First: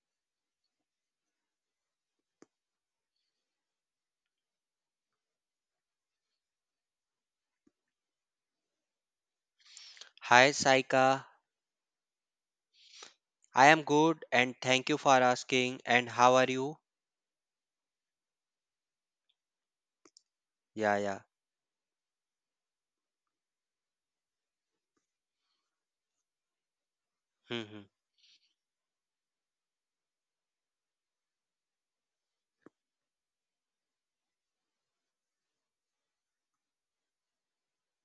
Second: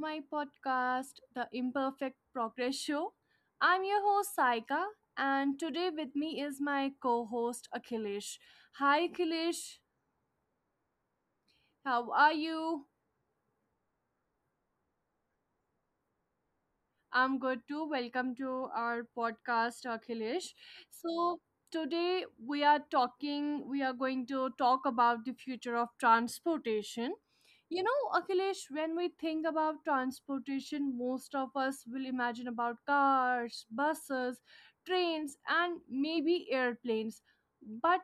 my podcast, The Imperfect Progress Show. I'm your host Saika, and today with me is my co host Akhilesh. Hi Akhilesh, Hi Saika, how are you? I am good and thank you for asking. And how are you? I'm good too. Welcome to our podcast, Akhilesh. Yeah, yeah. So, today we are going to talk about the future of transportation. You hmm know, Akhilesh, when we think about transportation, most of us will imagine about cars, buses, trains, and maybe airplanes. But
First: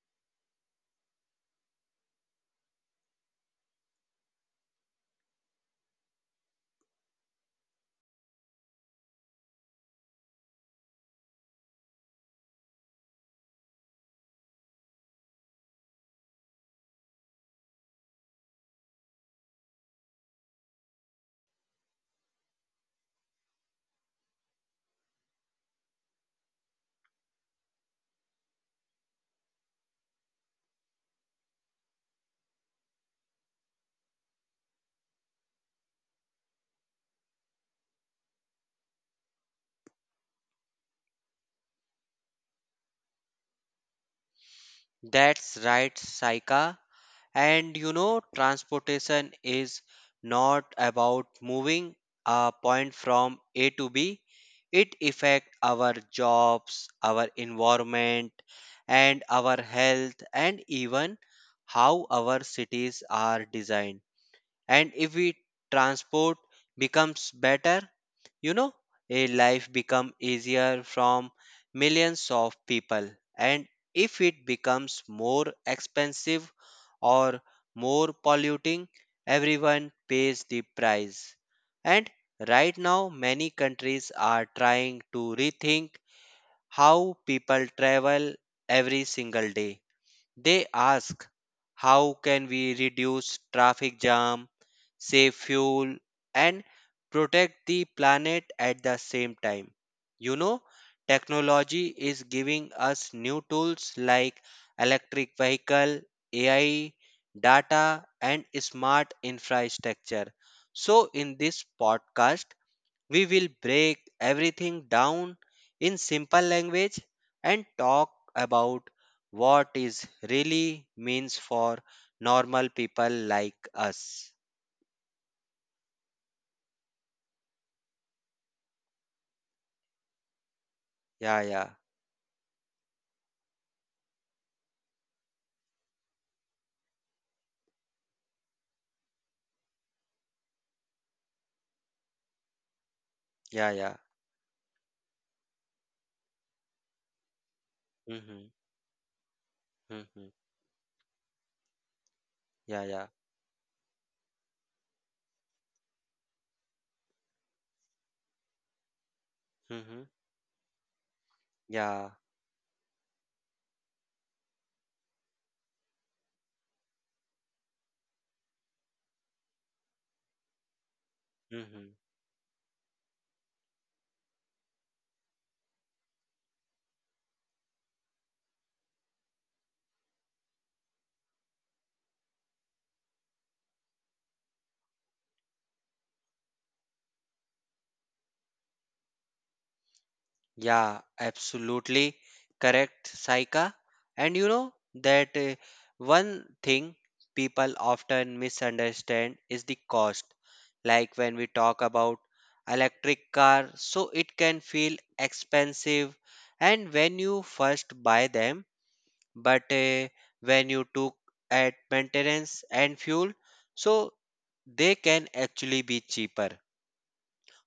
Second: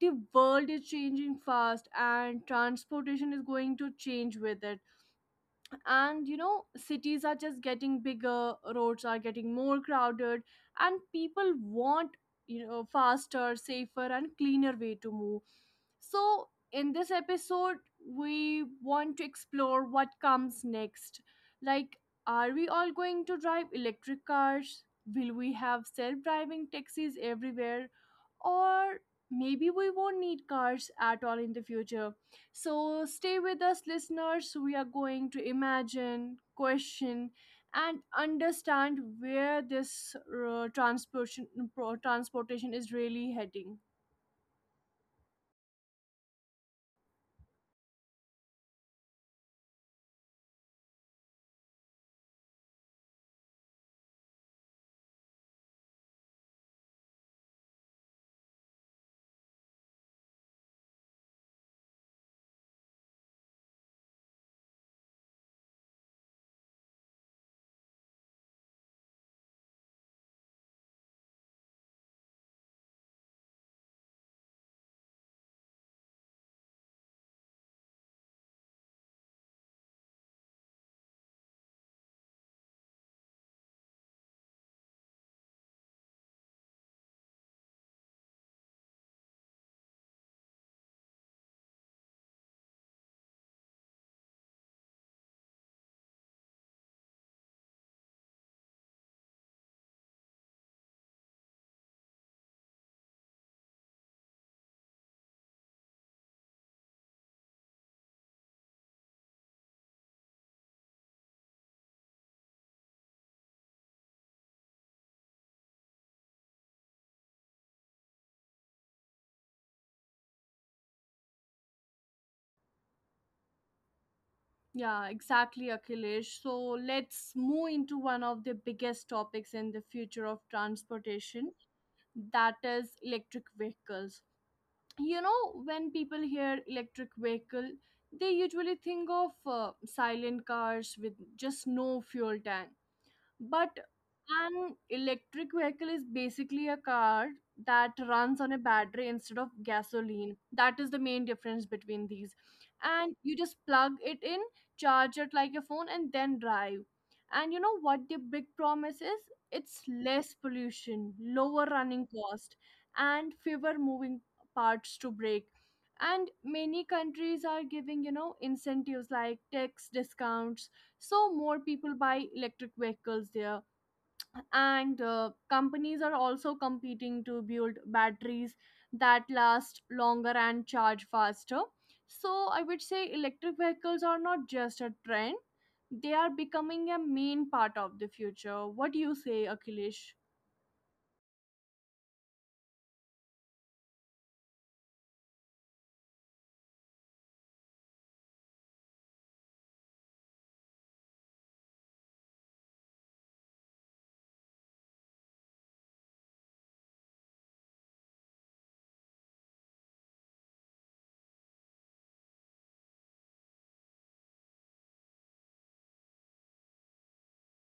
the world is changing fast and transportation is going to change with it, and, you know, cities are just getting bigger, roads are getting more crowded, and people want, you know, faster, safer, and cleaner way to move. So in this episode we want to explore what comes next, like, are we all going to drive electric cars? Will we have self-driving taxis everywhere? Or maybe we won't need cars at all in the future. So stay with us, listeners. We are going to imagine, question, and understand where this transportation is really heading. That's right, Saika. And you know, transportation is not about moving a point from A to B. It affects our jobs, our environment, and our health, and even how our cities are designed. And if we transport becomes better, you know, a life become easier from millions of people, and if it becomes more expensive or more polluting, everyone pays the price. And right now many countries are trying to rethink how people travel every single day. They ask, how can we reduce traffic jam, save fuel, and protect the planet at the same time? You know, technology is giving us new tools like electric vehicle, AI, data and smart infrastructure. So in this podcast we will break everything down in simple language and talk about what is really means for normal people like us. Yeah, exactly, Akhilesh. So let's move into one of the biggest topics in the future of Yeah, transportation, yeah, that is electric vehicles. You know, when people hear electric vehicle they usually think of silent cars with just no fuel tank, yeah, but yeah. an electric vehicle is basically a car that runs Mm-hmm, on a battery instead of mm-hmm, gasoline. That is the main difference between these. yeah, yeah, And you just plug it in, charge it like a phone, and then drive. And you know what the big promise is? It's mm-hmm, less pollution, lower running yeah, cost, and fewer moving parts to break. And many countries are giving, you know, incentives like tax discounts so more mm-hmm. people buy electric vehicles there, and companies are also competing to build batteries that last longer and charge faster. So I would say electric vehicles are not just a trend, they are becoming a main part of the future. What do you say, Akhilesh? Yeah, absolutely correct, Saika. And you know that one thing people often misunderstand is the cost. Like when we talk about electric car, so it can feel expensive and when you first buy them, but when you took at maintenance and fuel, so they can actually be cheaper.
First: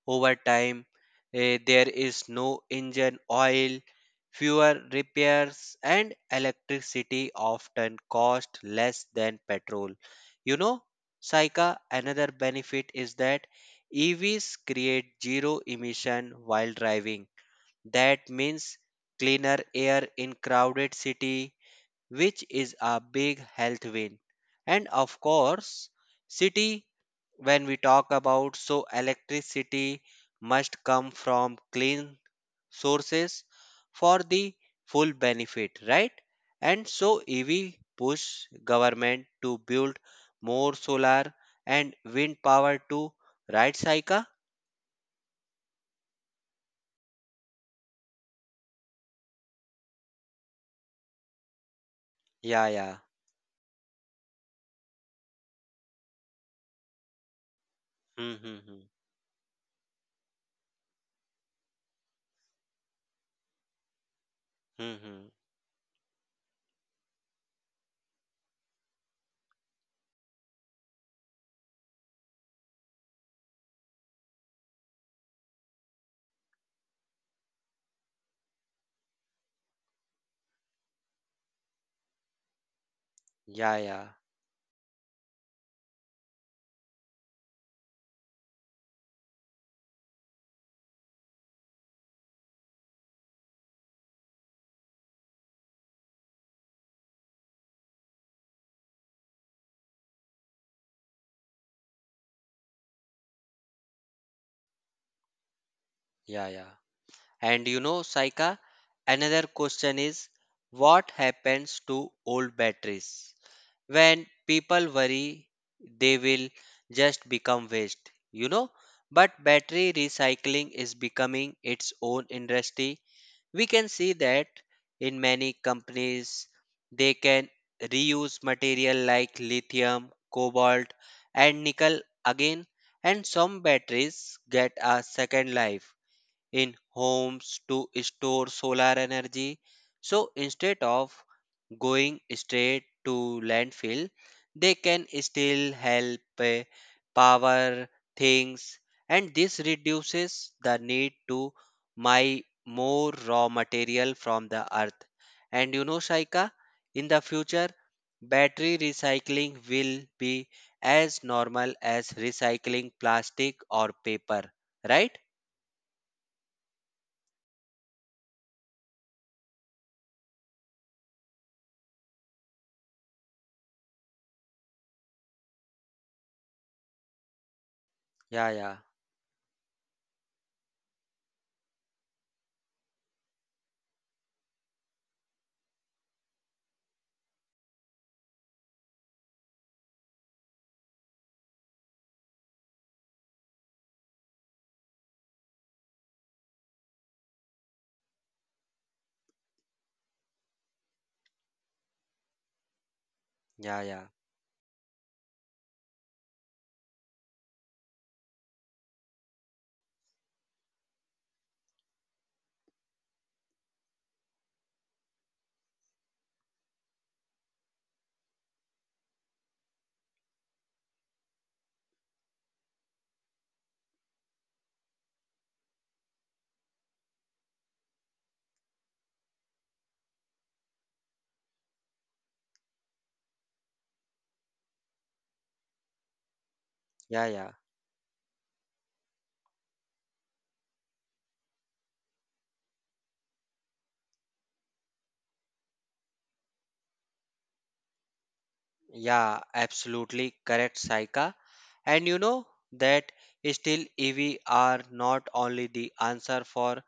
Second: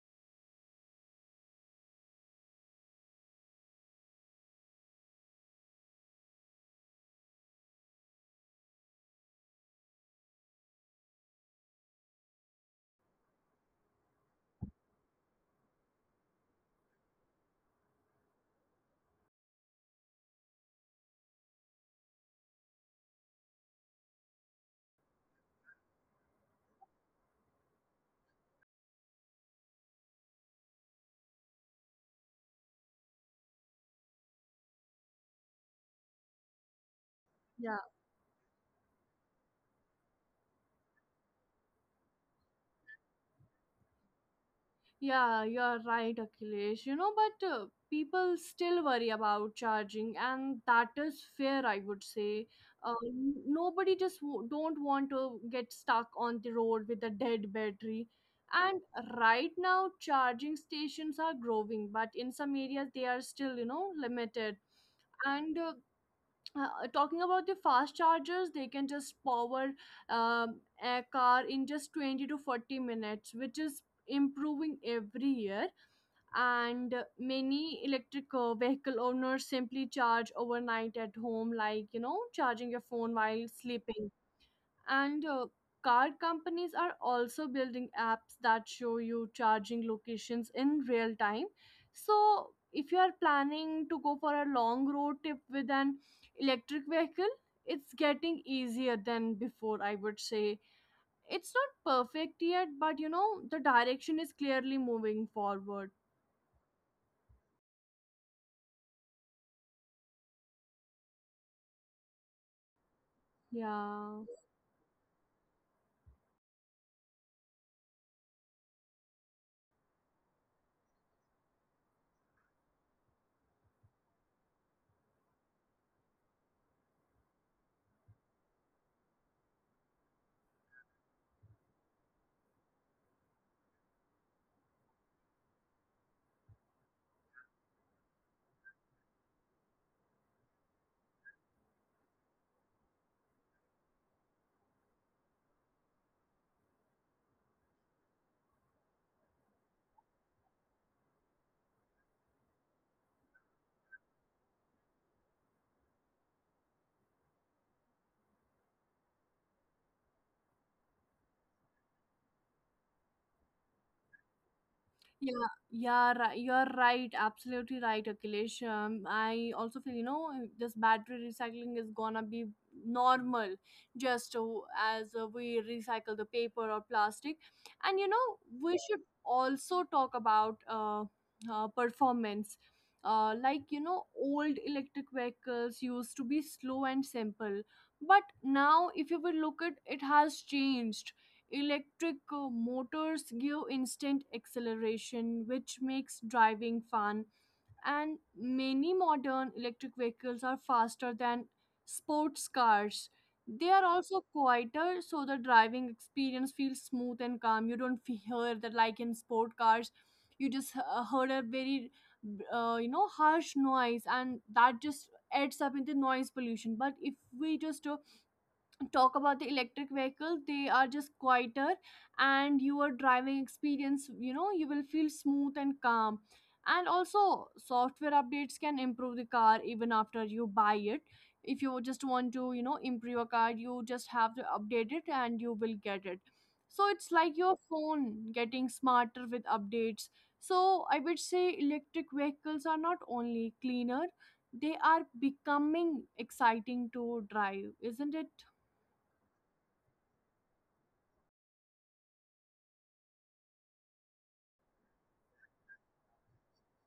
Over time, there is no engine oil, fewer repairs, and electricity often cost less than petrol. You know, Saika, another benefit is that EVs create zero emission while driving. That means cleaner air in crowded city, which is a big health win. And of course, city, when we talk about so electricity must come from clean sources for the full benefit, right? And so EV push government to build more solar and wind power to, right, Saika? Yeah, you're right, Akhilesh. You know, but people still worry about charging, and that is fair, I would say. Yeah, Uh, yeah. n- nobody just don't want to get stuck on the road with a dead battery. Hmm, hmm, And hmm. right now, charging stations are growing, but in some areas they are still, you know, limited. Hmm, hmm. And talking about the fast chargers, they can just power a car in just 20 to 40 minutes, which is improving every year. And many electric vehicle owners simply charge overnight at home, like, you know, charging your phone while Yeah, sleeping. yeah. And car companies are also building apps that show you charging locations in real time. So if you are planning to go for a long road trip with an electric vehicle, it's getting easier than before, I would say. It's not perfect yet, but you know the direction is clearly moving forward. Yeah, yeah. And you know, Saika, another question is, what happens to old batteries? Yeah. When people worry, they will just become waste, you know. But battery recycling is becoming its own industry. We can see that in many companies, they can reuse material like lithium, cobalt, and nickel again, and some batteries get a second life in homes to store solar energy. So instead of going straight to landfill, they can still help power things, and this reduces the need to buy more raw material from the earth. And you know, Shaika, in the future, battery recycling will be as normal as recycling plastic or paper, right? Yeah, yeah, you're right. Absolutely right, Akhilesh. I also feel, you know, this battery recycling is gonna be normal, just as we recycle the paper or plastic. And Yeah, yeah. we should also talk about performance. Like, old electric vehicles used to be slow and simple, but now if you will look at it has changed. Electric motors give instant acceleration, which makes driving fun, and many modern electric vehicles are faster than sports cars. They are Yeah, yeah, also quieter, so the driving experience feels smooth and calm. You don't hear that, like in sport cars, you just heard a very, harsh noise, and that just adds up into noise pollution. But if we just talk about the electric vehicle, they are just quieter, and your driving experience, you know, you will feel smooth and calm. And also software updates can improve the car even after you buy it. If you just want to, you know, improve your car, you just have to update it and you will get it. So it's yeah, like yeah, your phone getting smarter with updates. So I would say electric vehicles are not only cleaner, they are becoming exciting to drive, isn't it? yeah, absolutely correct, Saika. And you know that still EV are not only the answer for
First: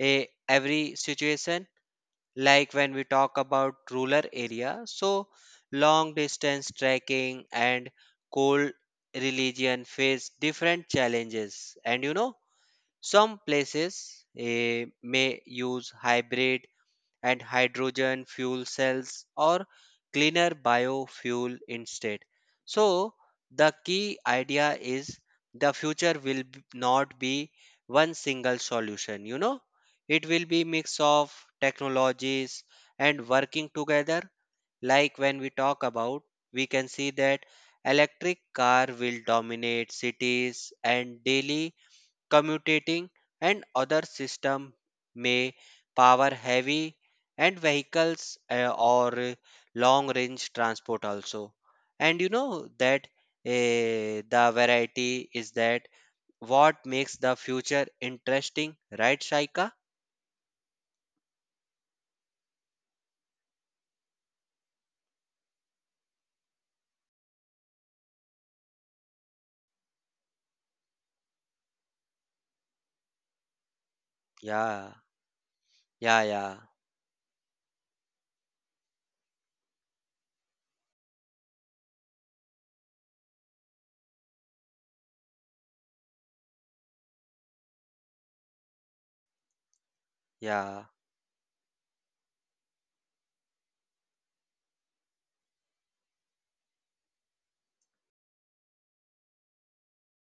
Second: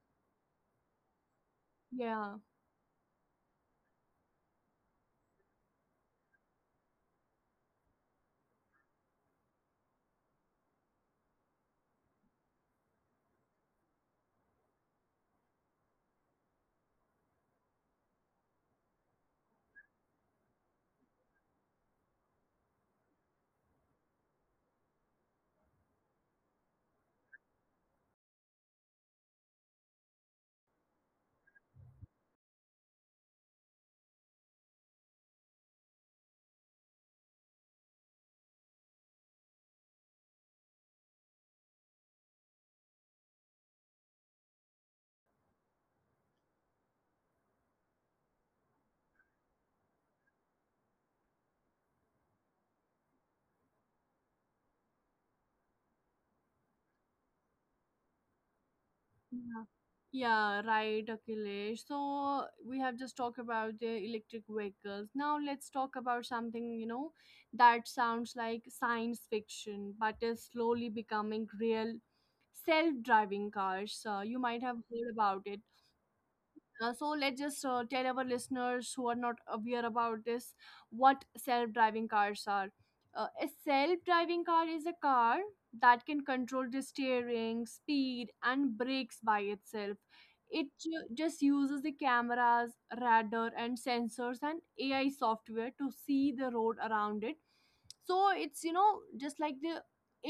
a every situation. Yeah, Like when we talk about rural area, so long distance trekking and cold religion face different challenges. And you know, some places may use hybrid and hydrogen fuel cells or cleaner biofuel instead. So, the key idea is the future will not be one single solution, you know, it will be mix of technologies and working together. Like when we talk about, we can see that electric car will dominate cities and daily commuting, and other system may power heavy and vehicles or long range transport also. And you know that the variety is that what makes the future interesting, right, yeah, shaika? yeah, right, Akhilesh. So we have just talked about the electric vehicles. Now let's talk about something, you know, that sounds like science fiction but is slowly becoming real. Self-driving cars. You might have Yeah, heard about it. yeah, yeah, So let's just tell our listeners who are not aware about this what self-driving cars are. A self-driving car is a car that can control the steering, speed, and brakes by itself. It yeah, just uses the cameras, radar, and sensors, and AI software to see the road around it. So it's, you know, just like the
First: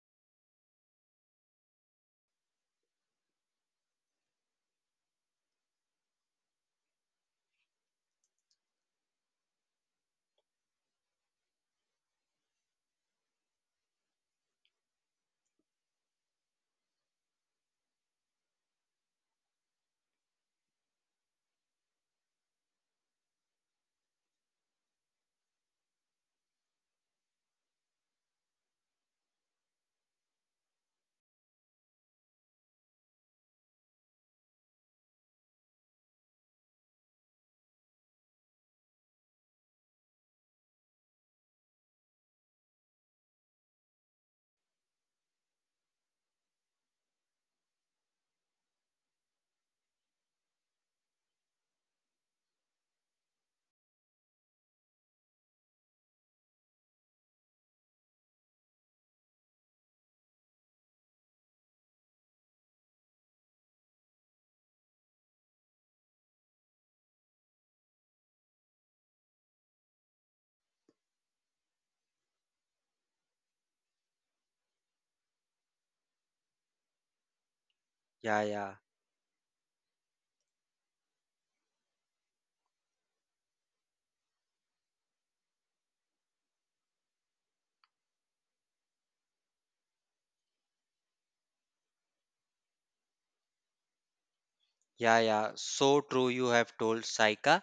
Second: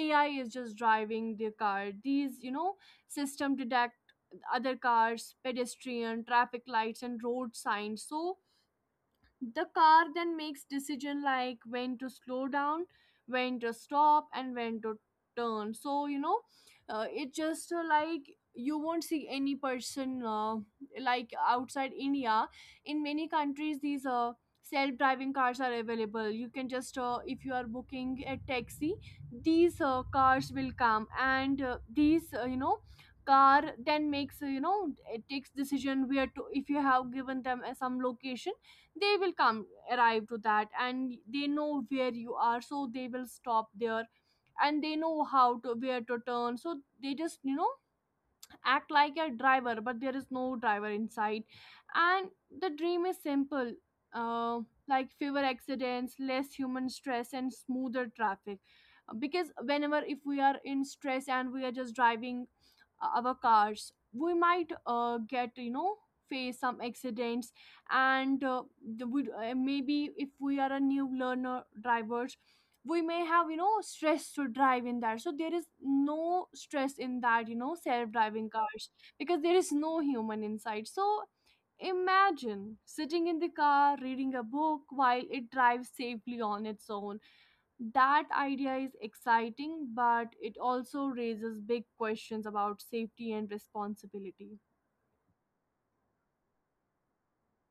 AI is just driving the car. These, you know, system detect other cars, pedestrian, traffic lights, and road signs. So the car then makes decision, like when to slow down, when to stop, and when to turn. So, you know, it just, like you won't see any person, like outside India, in many countries these self-driving cars are available. You can just if you are booking a taxi, these cars will come, and these, car then makes, it takes decision where to if you have given them some location, they will come arrive to that, and they know where you are, so they will stop there. And they know how to where to turn. So they just, you know, act like a driver, but there is no driver inside. And the dream is simple, uh, like fewer accidents, less human stress, and smoother traffic. Because whenever if we are in stress and we are just driving our cars, we might get, face some accidents. And maybe if we are a new learner drivers, we may have stress to drive in that, so there is no stress in that, you know, self yeah, driving yeah. cars, because there is no human inside. So imagine sitting in the car reading a book while it drives safely on its own. That idea is exciting, but it also raises big questions about safety and responsibility. Yeah, yeah, so true. You have told Saika,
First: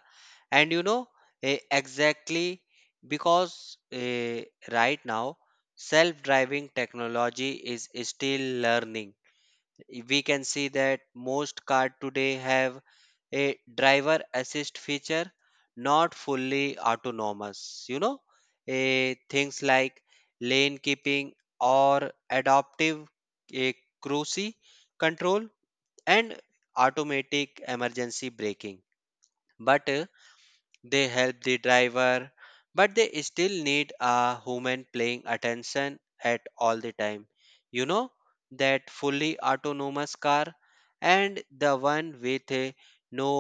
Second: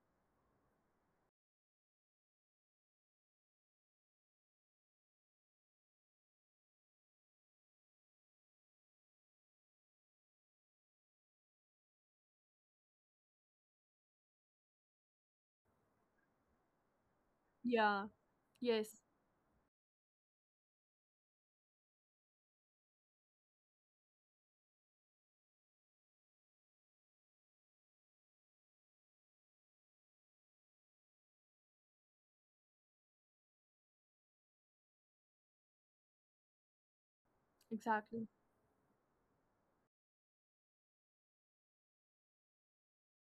and you know, exactly, because right now self-driving technology is still learning. We can see that most cars today have a driver assist feature, not fully autonomous. You Yeah. know, Yes, things like lane keeping or adaptive eh, cruise control and automatic emergency braking, but they help the driver but they still need a human paying attention at all the time, you know, exactly. that fully autonomous car and the one with no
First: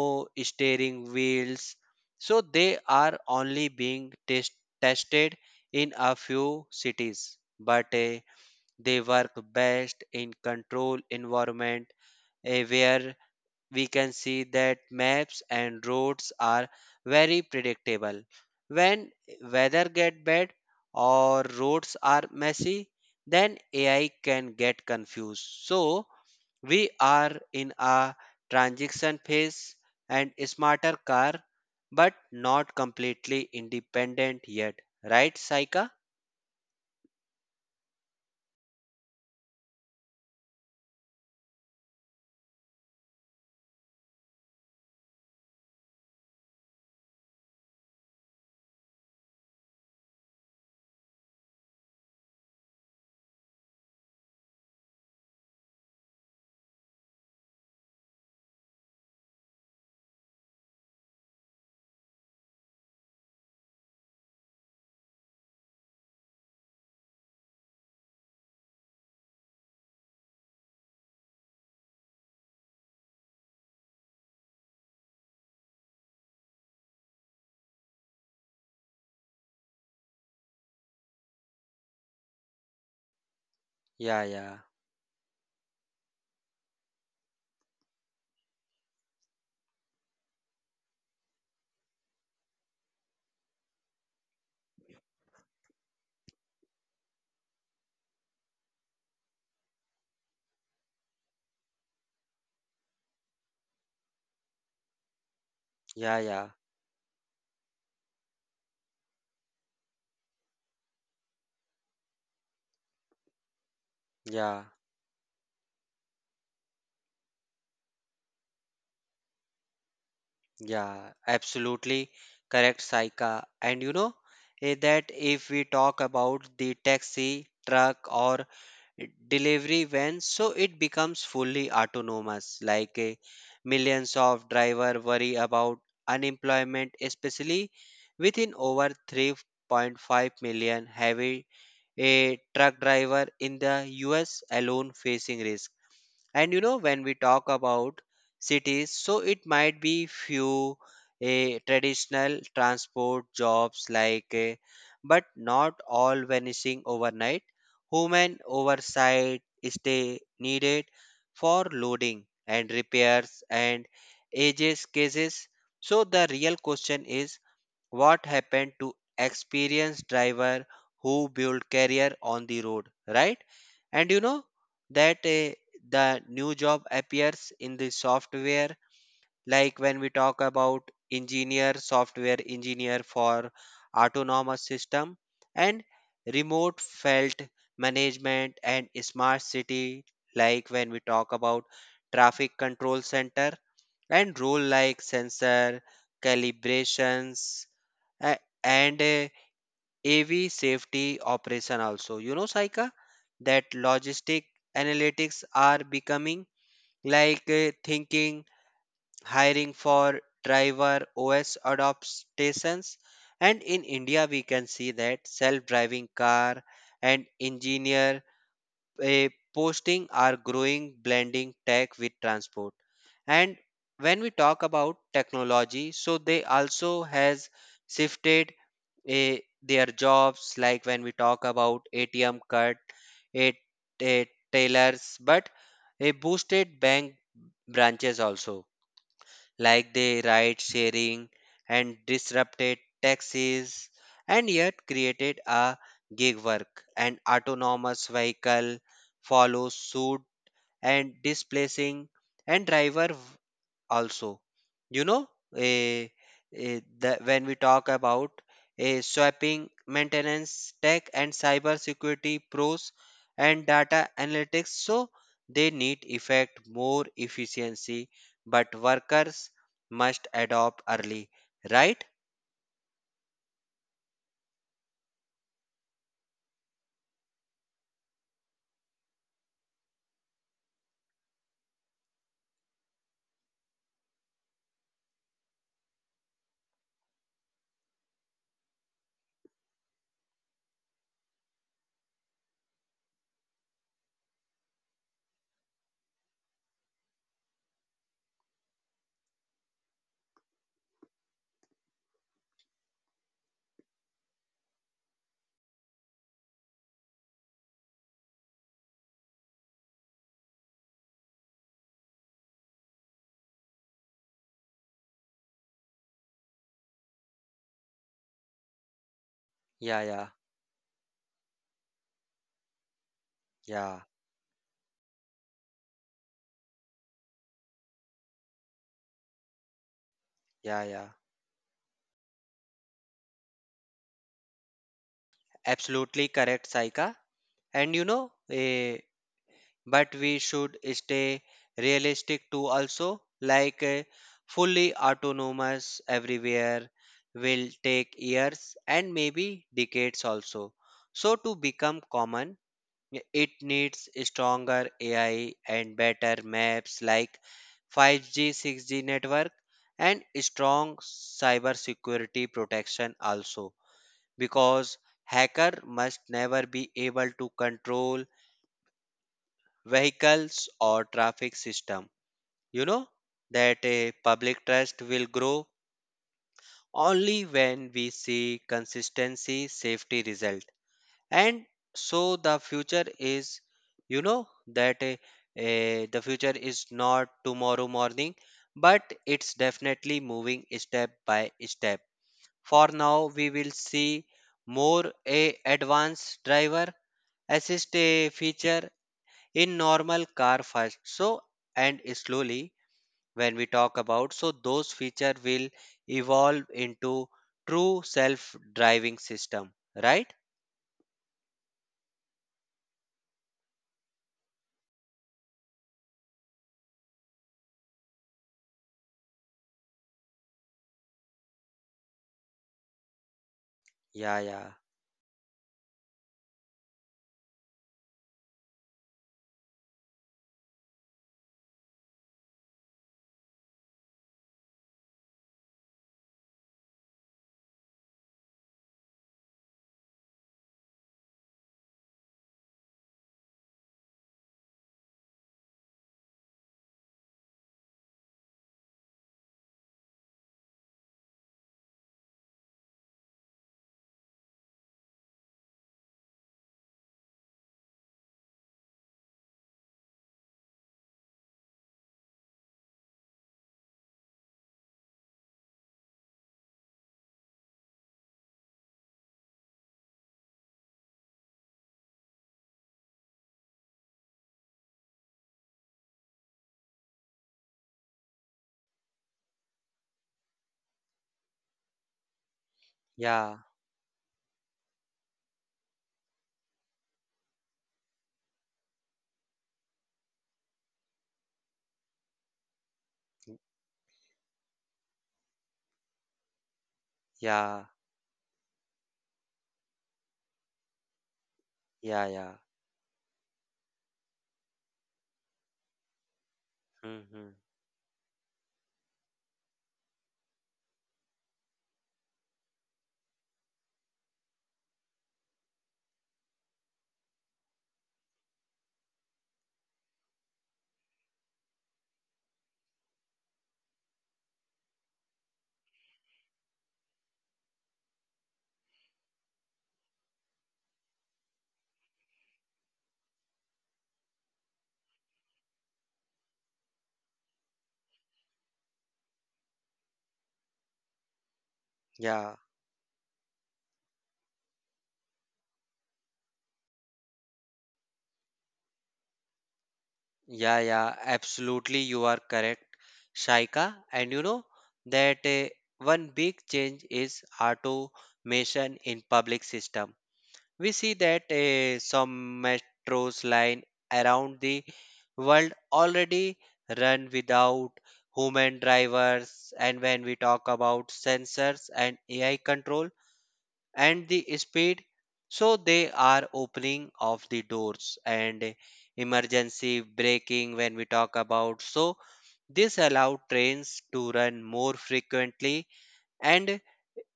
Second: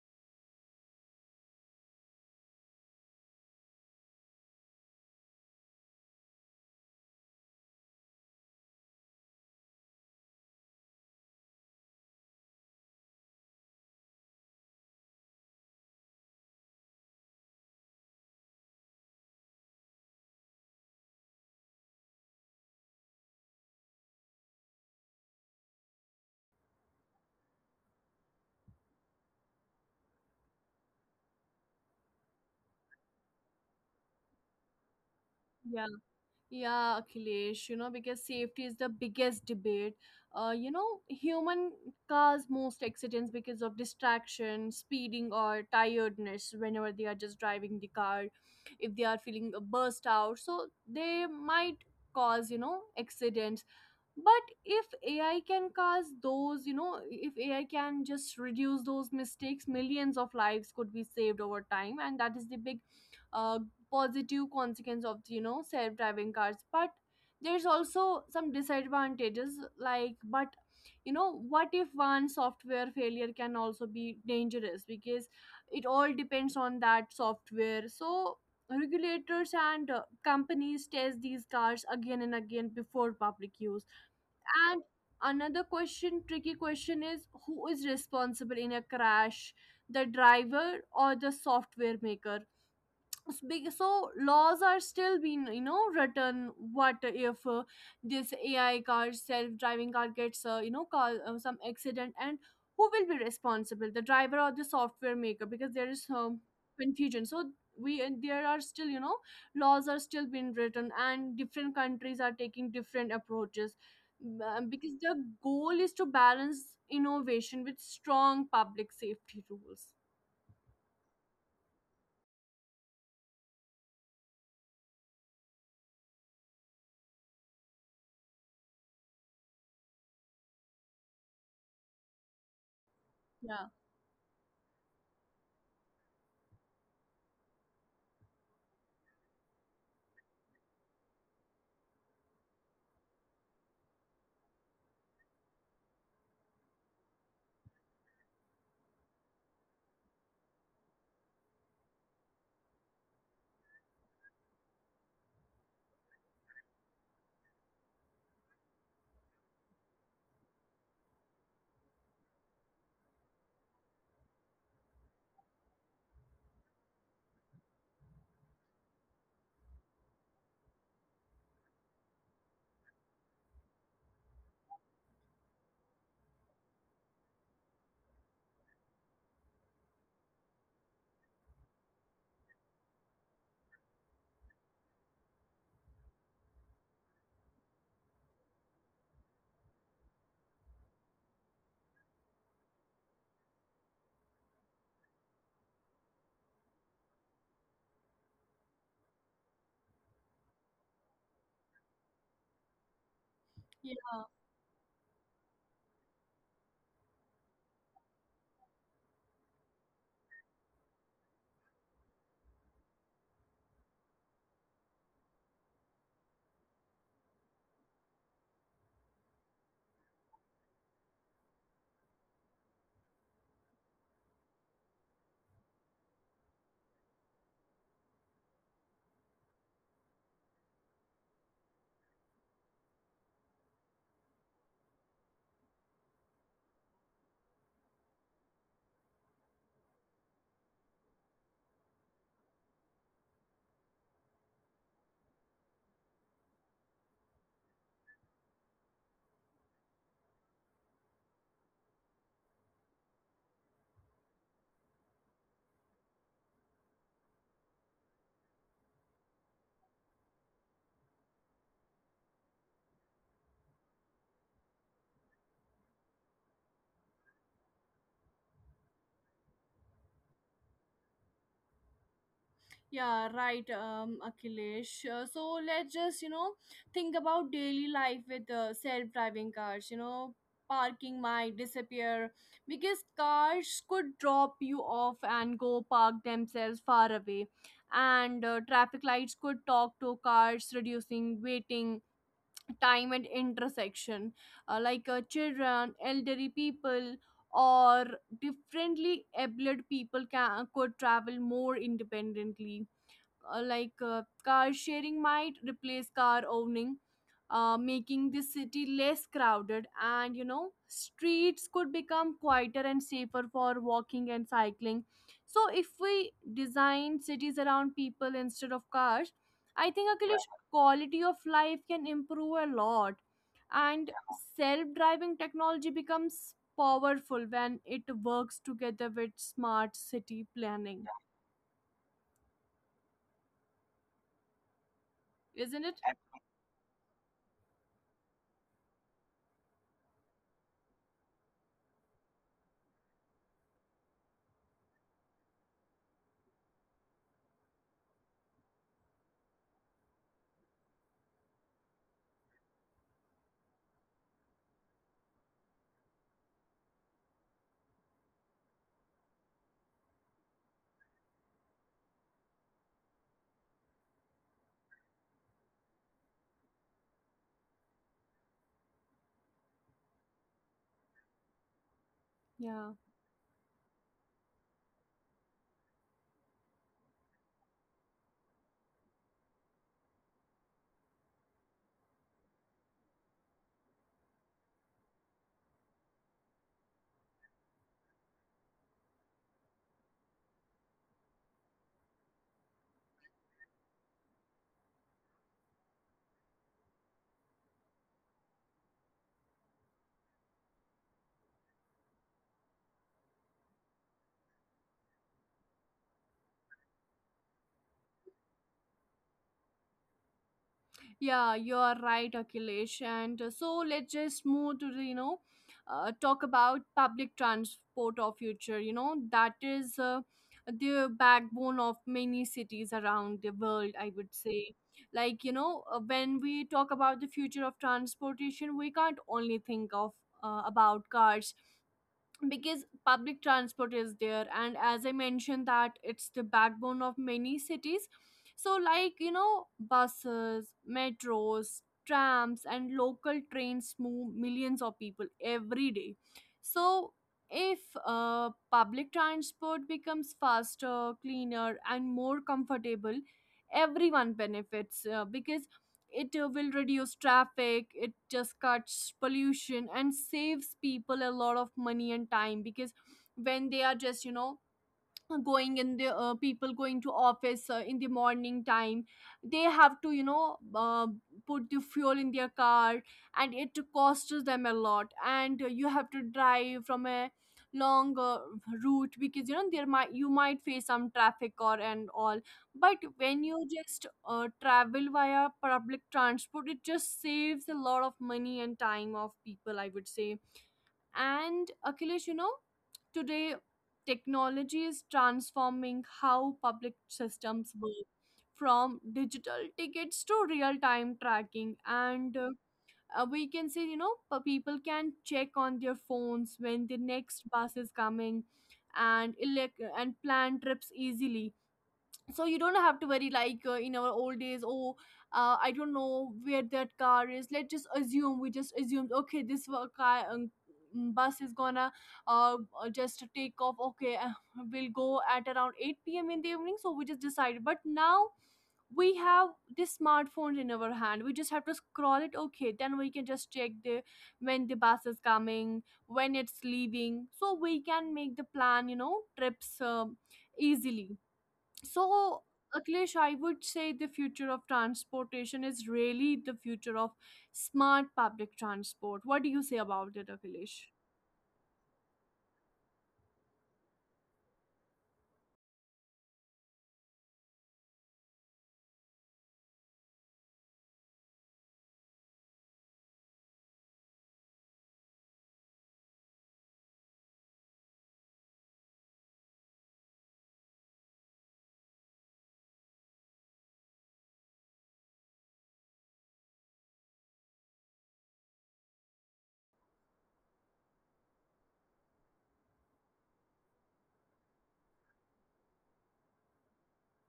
steering wheels, so they are only being tested in a few cities, but they work best in controlled environment where we can see that maps and roads are very predictable. When weather get bad or roads are messy, then AI can get confused. So we are in a transition phase and smarter car, but not completely independent yet. Right, Saika? Yeah. Yeah, Akhilesh, you know, because safety is the biggest debate. Human cause most accidents because of distraction, speeding, or tiredness whenever they are just driving the car, if they are feeling a burst out. So they might cause accidents. But if AI can cause those, you know, if AI can just reduce those mistakes, millions of lives could be saved over time, and that is the big uh, positive consequence of self-driving cars. But there's also some disadvantages, like, but you know what if one software failure can also be dangerous? Because it all depends on that software. So regulators and companies test these cars again and again before public use. Yeah, yeah, And another question, tricky question is, who is responsible in a crash, the driver or the software maker? Speak, so laws are still being written. What if this ai car self-driving car gets, cause some accident, and who will be responsible, the driver or the software maker? Because there is yeah, yeah, confusion. So we and there are still, laws are still being written, and different countries are taking different approaches. yeah. Because the goal is to balance innovation with strong public safety rules. Yeah, absolutely correct, Saika. And you know, that if we talk about the taxi, truck, or delivery vans, so it becomes fully autonomous. Like, Yeah. millions of driver worry about unemployment, especially within over 3.5 million heavy a truck driver in the US alone facing risk. And you know, when we talk about cities, so it might be few traditional transport jobs like, but not all vanishing overnight. Human oversight is stay needed for loading and repairs and ages cases. So the real question is, what happened to experienced driver who build career on the road, right? And you know that the new job appears in the software, like when we talk about engineer, software engineer for autonomous system and remote felt management and smart city, like when we talk about traffic control center and role like sensor calibrations and AV safety operation also. You know, Saika, that logistic analytics are becoming like thinking, hiring for driver OS adaptations. And in India, we can see that self-driving car and engineer posting are growing blending tech with transport. And when we talk about technology, so they also has shifted their jobs, like when we talk about atm card a a tailors but a boosted bank branches also, like they ride sharing and disrupted taxis and yet created a gig work and autonomous vehicle follow suit and displacing and driver also, you know, eh, that when we talk about a swapping maintenance tech and cyber security pros and data analytics, so they need effect more efficiency, but workers must adopt early, right? Yeah, right, Akhilesh. So let's just think about daily life with self-driving cars. You know, parking might disappear because cars could drop you off and go park themselves far away. And traffic lights could talk to cars, reducing waiting time at intersection. Like children, elderly people, or differently abled people can could travel more independently. Like car sharing might replace car owning, making the city less crowded, and you know, streets could become quieter and safer for walking and cycling. So if we design cities around people instead of cars, I Yeah, think, yeah, Akhilesh, quality of life can improve a lot. yeah, And self-driving technology becomes powerful when it works together with smart city yeah, planning, yeah, isn't it? absolutely correct, saika and you know, a, but we should stay realistic too also, like a fully autonomous everywhere will take years and maybe decades also, so to become common it needs stronger ai and better maps like 5G 6G network and strong cyber security protection also, because hacker must never be able to control vehicles or traffic system. You Yeah. know that a public trust will grow only when we see consistency safety result. And so the future is, you know, that a, the future is not tomorrow morning but it's definitely moving step by step. For now we will see more a advanced driver assist a feature in normal car first, so and slowly when we talk about so those feature will evolve into true self driving system, right? Yeah, you are right, Akhilesh. And so let's just move to talk about public transport of future. You know, that is the backbone of many cities around the world, I Yeah, would yeah, say. When we talk about the future of transportation, we can't only think of about cars because public transport is there, and as I mentioned, that it's the backbone of many cities. So, like you know, buses, metros, trams, and local trains move millions of people every day. So if public transport becomes faster, cleaner, and more comfortable, everyone benefits, because it will reduce traffic, it just cuts pollution and saves people a lot of money and time. Because when they are just, you know, going in the people going to office in the morning time, they have to, you know, put the fuel in their car and it costs them a lot. And you have to drive from a long route because, you know, there might you might face some traffic or and all. But when yeah, you just travel via public transport, it just saves a lot of money and time of people, I would say. And Akhilesh, you know, today technology is transforming how public yeah, systems work, from digital tickets to real time tracking. yeah, And yeah. We can say, you know, people can check on their phones when the next hmm bus is coming and plan trips easily. So you don't have to worry like in our old days. Oh, I don't know where that car is. Let's just assume, we just assumed, okay, this wa- car mm, bus is gonna uh, just take off. Okay, we'll go at around 8 p.m in the evening, so we just decided. But now we have this smartphone in our hand, we just have to scroll it, okay, then we can just check the when the bus is coming, when it's leaving, so we can make the plan, you know, trips easily. So, yeah, Akhilesh, I would say the future of transportation is really the future of smart public transport. What do you say about it, yeah, Akhilesh? yeah, absolutely you are correct, shaika. And you know that one big change is automation in public system. We see that some metros line around the world already run without human drivers, and when we talk about sensors and AI control and the speed, so they are opening of the doors and emergency braking. When we talk about, so this allow trains to run more frequently and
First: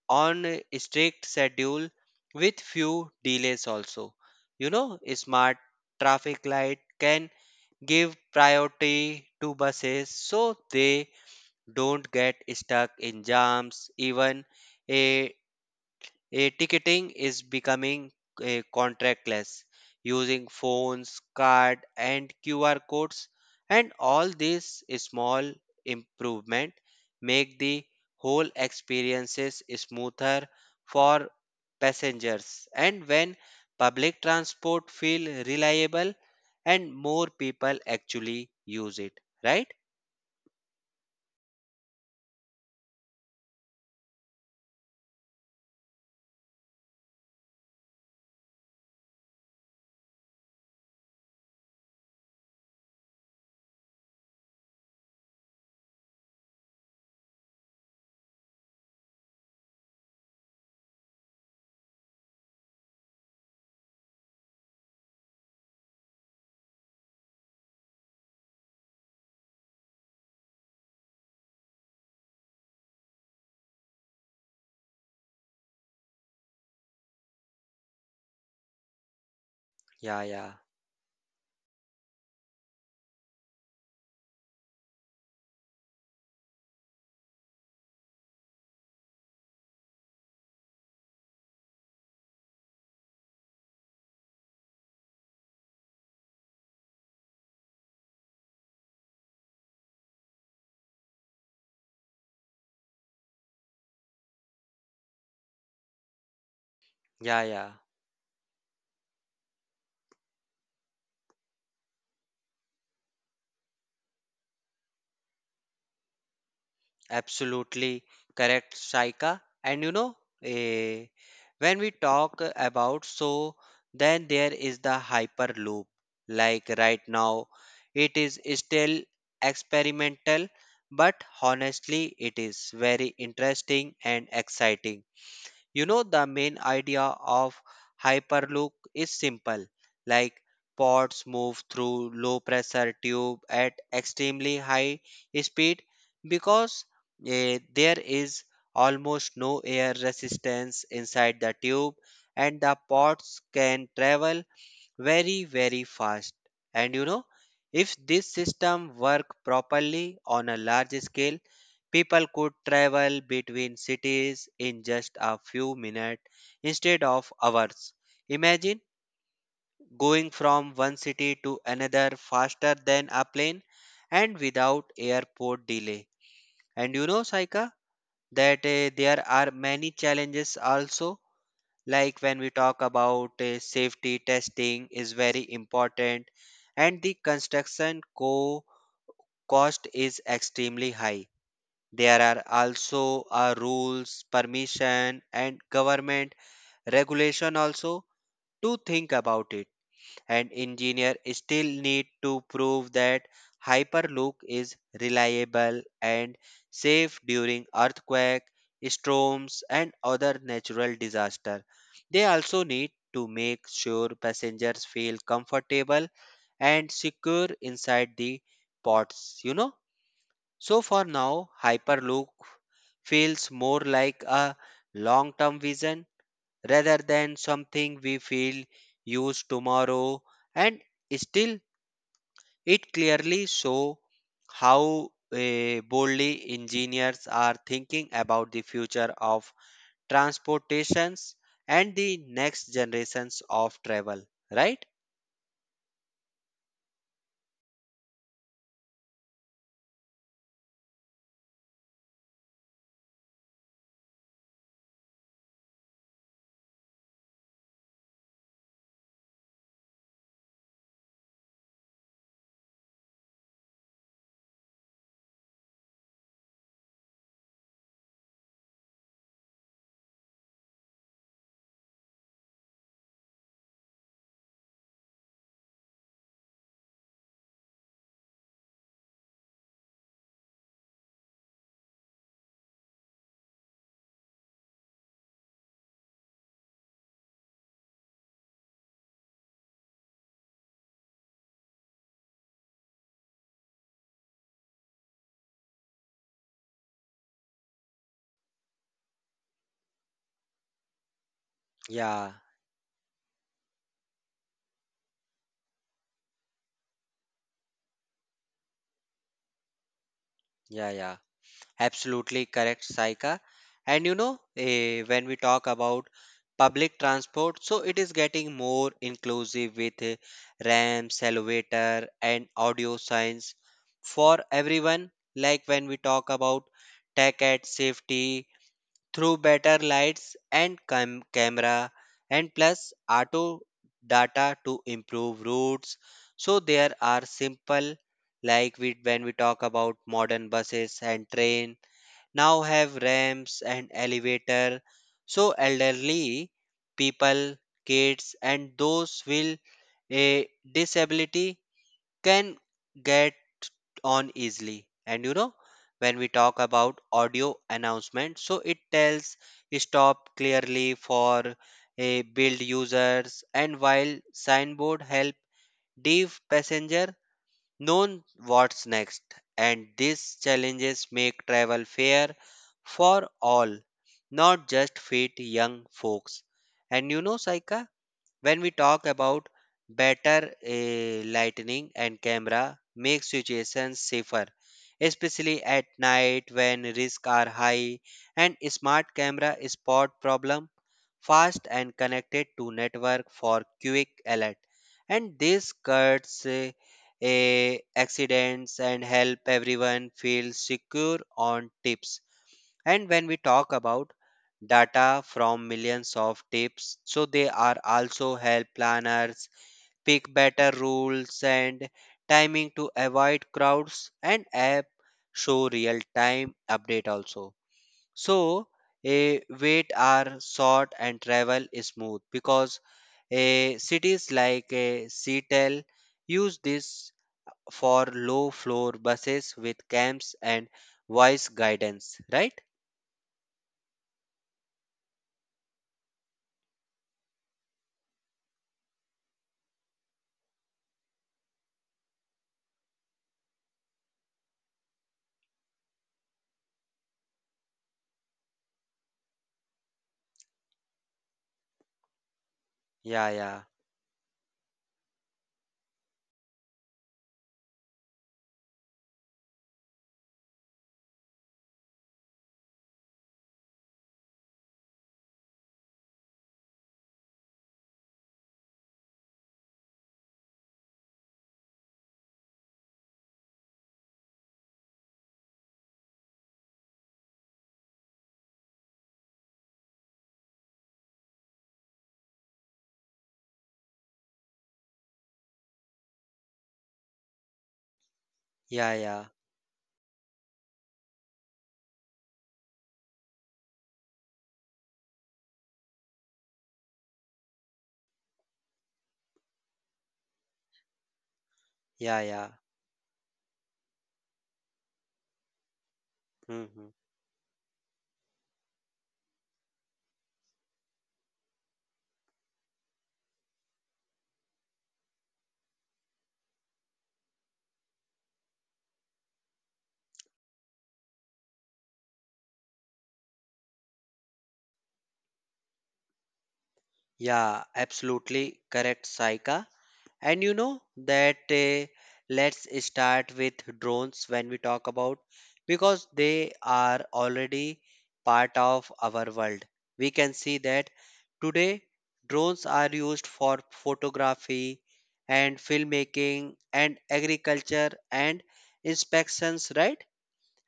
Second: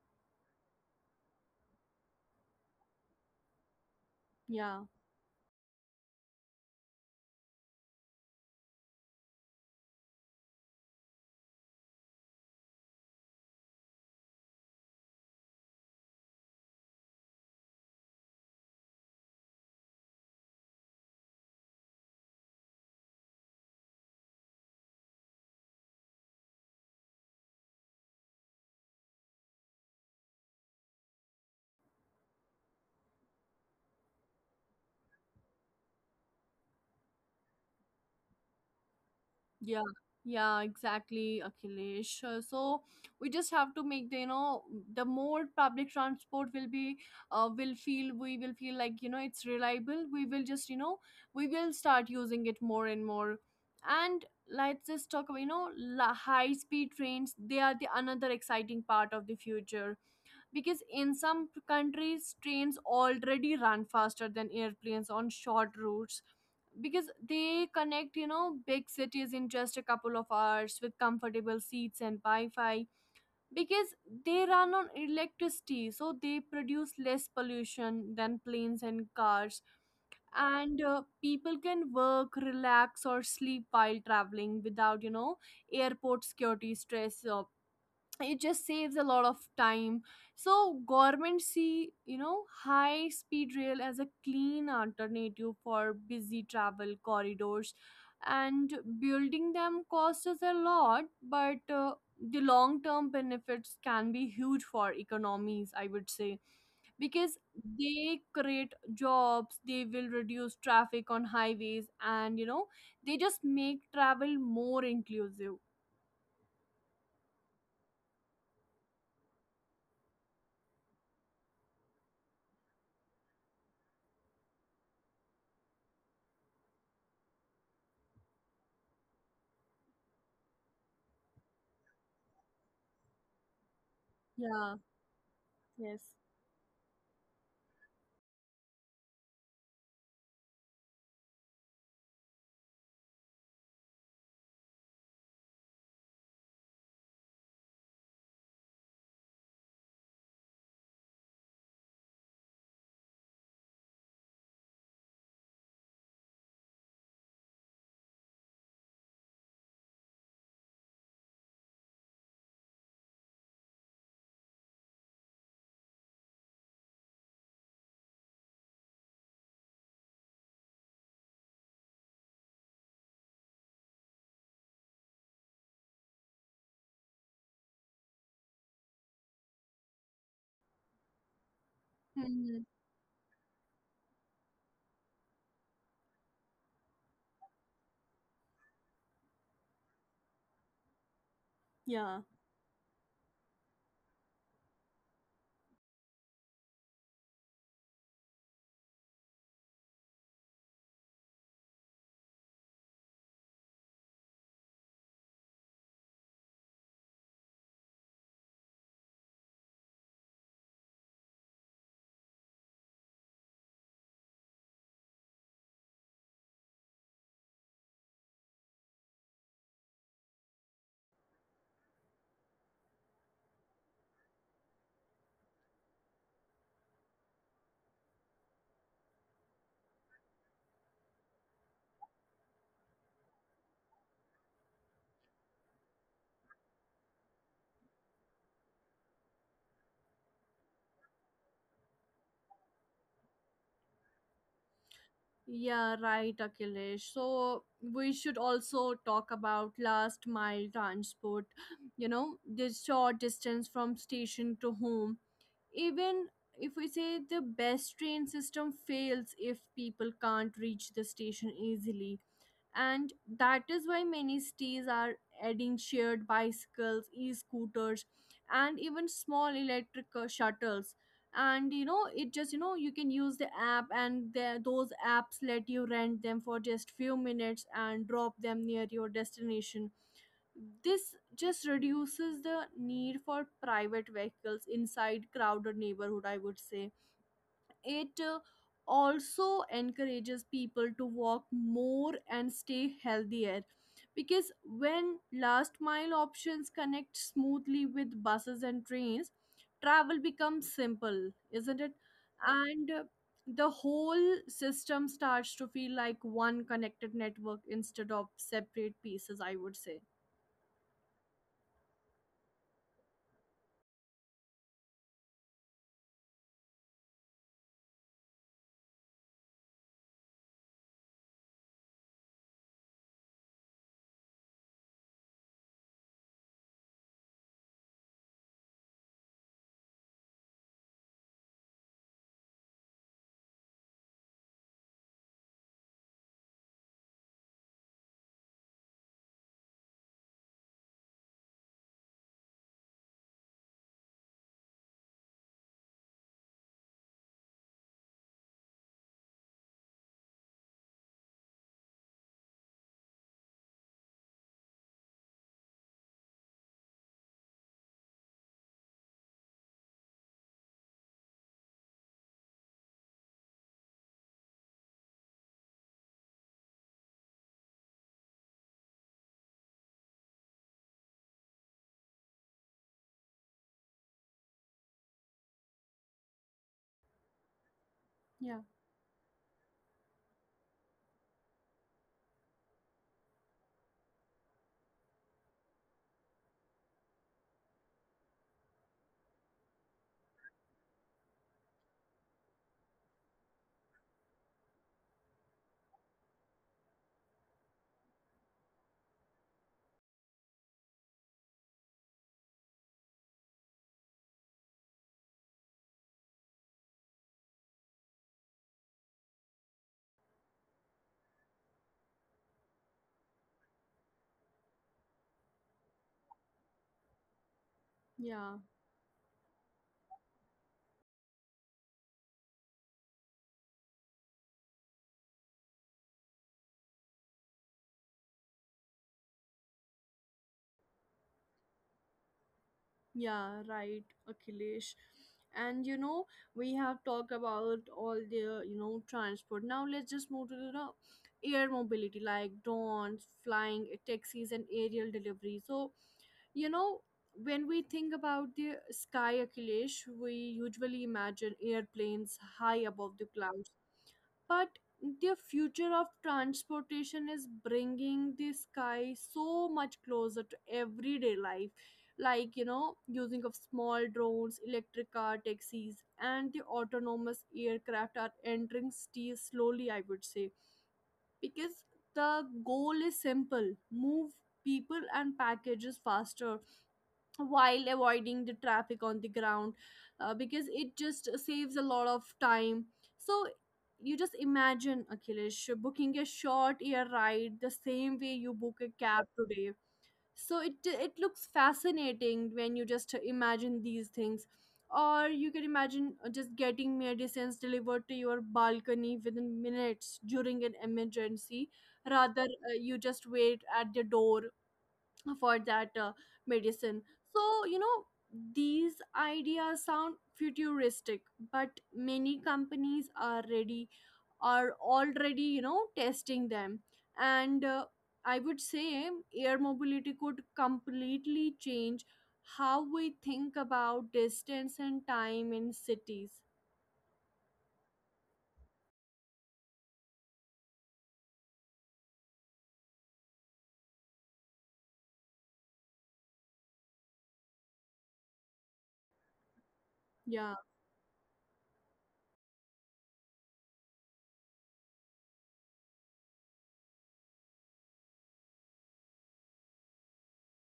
on a strict schedule with few delays also. You Yeah. know, smart traffic light can give priority to buses so they don't get stuck in jams. Even a a ticketing is becoming a contractless using phones, card and QR codes, and all these small improvement make the whole experiences smoother for passengers, and when public transport feel reliable and more people actually use it, right? Yeah, yeah, exactly, Akhilesh. So we just have to make the, you know, the more public transport will be, we will feel like, you know, it's reliable. We will just, you know, we will start using it more and more. And let's just talk about, you know, high-speed trains. They are the another exciting part of the future because in some countries, trains already run faster than airplanes on short routes, because they connect, you know, big cities in just a couple of hours with comfortable seats and wi-fi, because they run on electricity so they produce less pollution than planes and cars. Yeah, yeah, And people can work, relax, or sleep while traveling without, you know, airport security stress. It just saves a lot of time. So government see, you know, high speed rail as a clean alternative for busy travel corridors. And building them costs us a lot, but the long term benefits can be huge for economies, I would say, because yeah, yeah. they create jobs, they will reduce traffic on highways, and, you know, they just make travel more inclusive. Absolutely correct, Saika. And you know, eh, when we talk about, so then there is the Hyperloop. Like right now, it is still experimental, but honestly, it is very interesting and Yeah, exciting. You yes. know, the main idea of Hyperloop is simple, like pods move through low pressure tube at extremely high speed, because there is almost no air resistance inside the tube, and the pods can travel very very fast. And you know, if this system work properly on a large scale, people could travel between cities in just a few minutes instead of hours. Imagine going from one city to another faster than a plane and without airport delay. And you know, saika, that there are many challenges also, like when we Mhm. talk about safety testing is very important and the construction co cost is extremely high. Yeah. There are also rules permission and government regulation also to think about it, and engineer still need to prove that Hyperloop is reliable and safe during earthquake, storms and other natural disaster. They also need to make sure passengers feel comfortable and secure inside the pods, you know. So for now, Hyperloop feels more like a long term vision rather than something we feel use tomorrow, and still it clearly show how boldly engineers are thinking about the future of transportations and the next generations of travel, right? Yeah, right, Akhilesh. So we should also talk about last mile transport, you know, the short distance from station to home. Even if we say, the best train system fails if people can't reach the station easily. And that is why many cities are adding shared bicycles, e-scooters, and even small electric shuttles. And, you know, you can use the app, and those apps let you rent them for just few minutes and drop them near your destination. This just reduces the need for private vehicles inside crowded neighborhood, I would say. It also encourages people to walk more and stay healthier, because when last mile options connect smoothly with buses and trains, travel becomes simple, isn't it? Yeah, And the whole system starts to feel like one connected network instead of separate pieces, I would say. yeah, yeah, absolutely correct, Saika. And you know, when we talk about public transport, so it is getting more inclusive with ramps, elevator, and audio signs for everyone. Like when we talk about tech at safety through better lights and camera, and plus auto data to improve routes. So there are simple like we when we talk about modern buses and train now have ramps and elevator so elderly people kids and those with a disability can get on easily. And you know, when we talk about audio announcement so it tells stop clearly for a build users and while signboard help deaf passenger known what's next, and these challenges make travel fair for all, not just fit young folks. And you know, Saika, Yeah, when we talk about better lighting and camera make situations safer especially at night when risks are high and smart camera spot problem fast and connected to network for quick alert, and this cuts accidents and help everyone feel secure on tips. And when we talk about data from millions of tips, so they are also help planners pick better rules and timing to avoid crowds and app show real time update also. yeah. So a wait are short and travel is smooth because a cities like a Seattle use this for low floor buses with camps and voice guidance, right? Yeah, right, Akhilesh. And you know, we have talked about all the, you know, transport. Now let's just move to the, you know, air mobility like drones, flying eh, taxis, and aerial delivery. So, you know, when we think about the sky, Akhilesh, we usually imagine airplanes high above the Yeah, yeah. clouds, but the future of transportation is bringing the sky so much closer to everyday life. Like, you know, using of small drones, electric car taxis, and the autonomous aircraft are entering cities slowly, I would say, because the goal is simple: move people and packages faster while avoiding the traffic on the ground. Because it just saves a lot of time. So you just imagine, Akhilesh, booking a short air ride the same way you book a Yeah, cab yeah, today. so it it looks fascinating when you just imagine these things. Or you can imagine just getting medicines delivered to your balcony within minutes during an emergency, yeah, rather yeah. You just wait at the door for that hmm medicine. So, you know, these ideas sound futuristic, but many companies are ready, are already, you know, testing them. And I would say air mobility could completely change how we think about distance and time in cities. Yeah, absolutely correct, Saika. And you know that let's start with drones when we talk about because they are already part of our world. We can Yeah, see that today drones are used for photography and filmmaking and agriculture and inspections, right?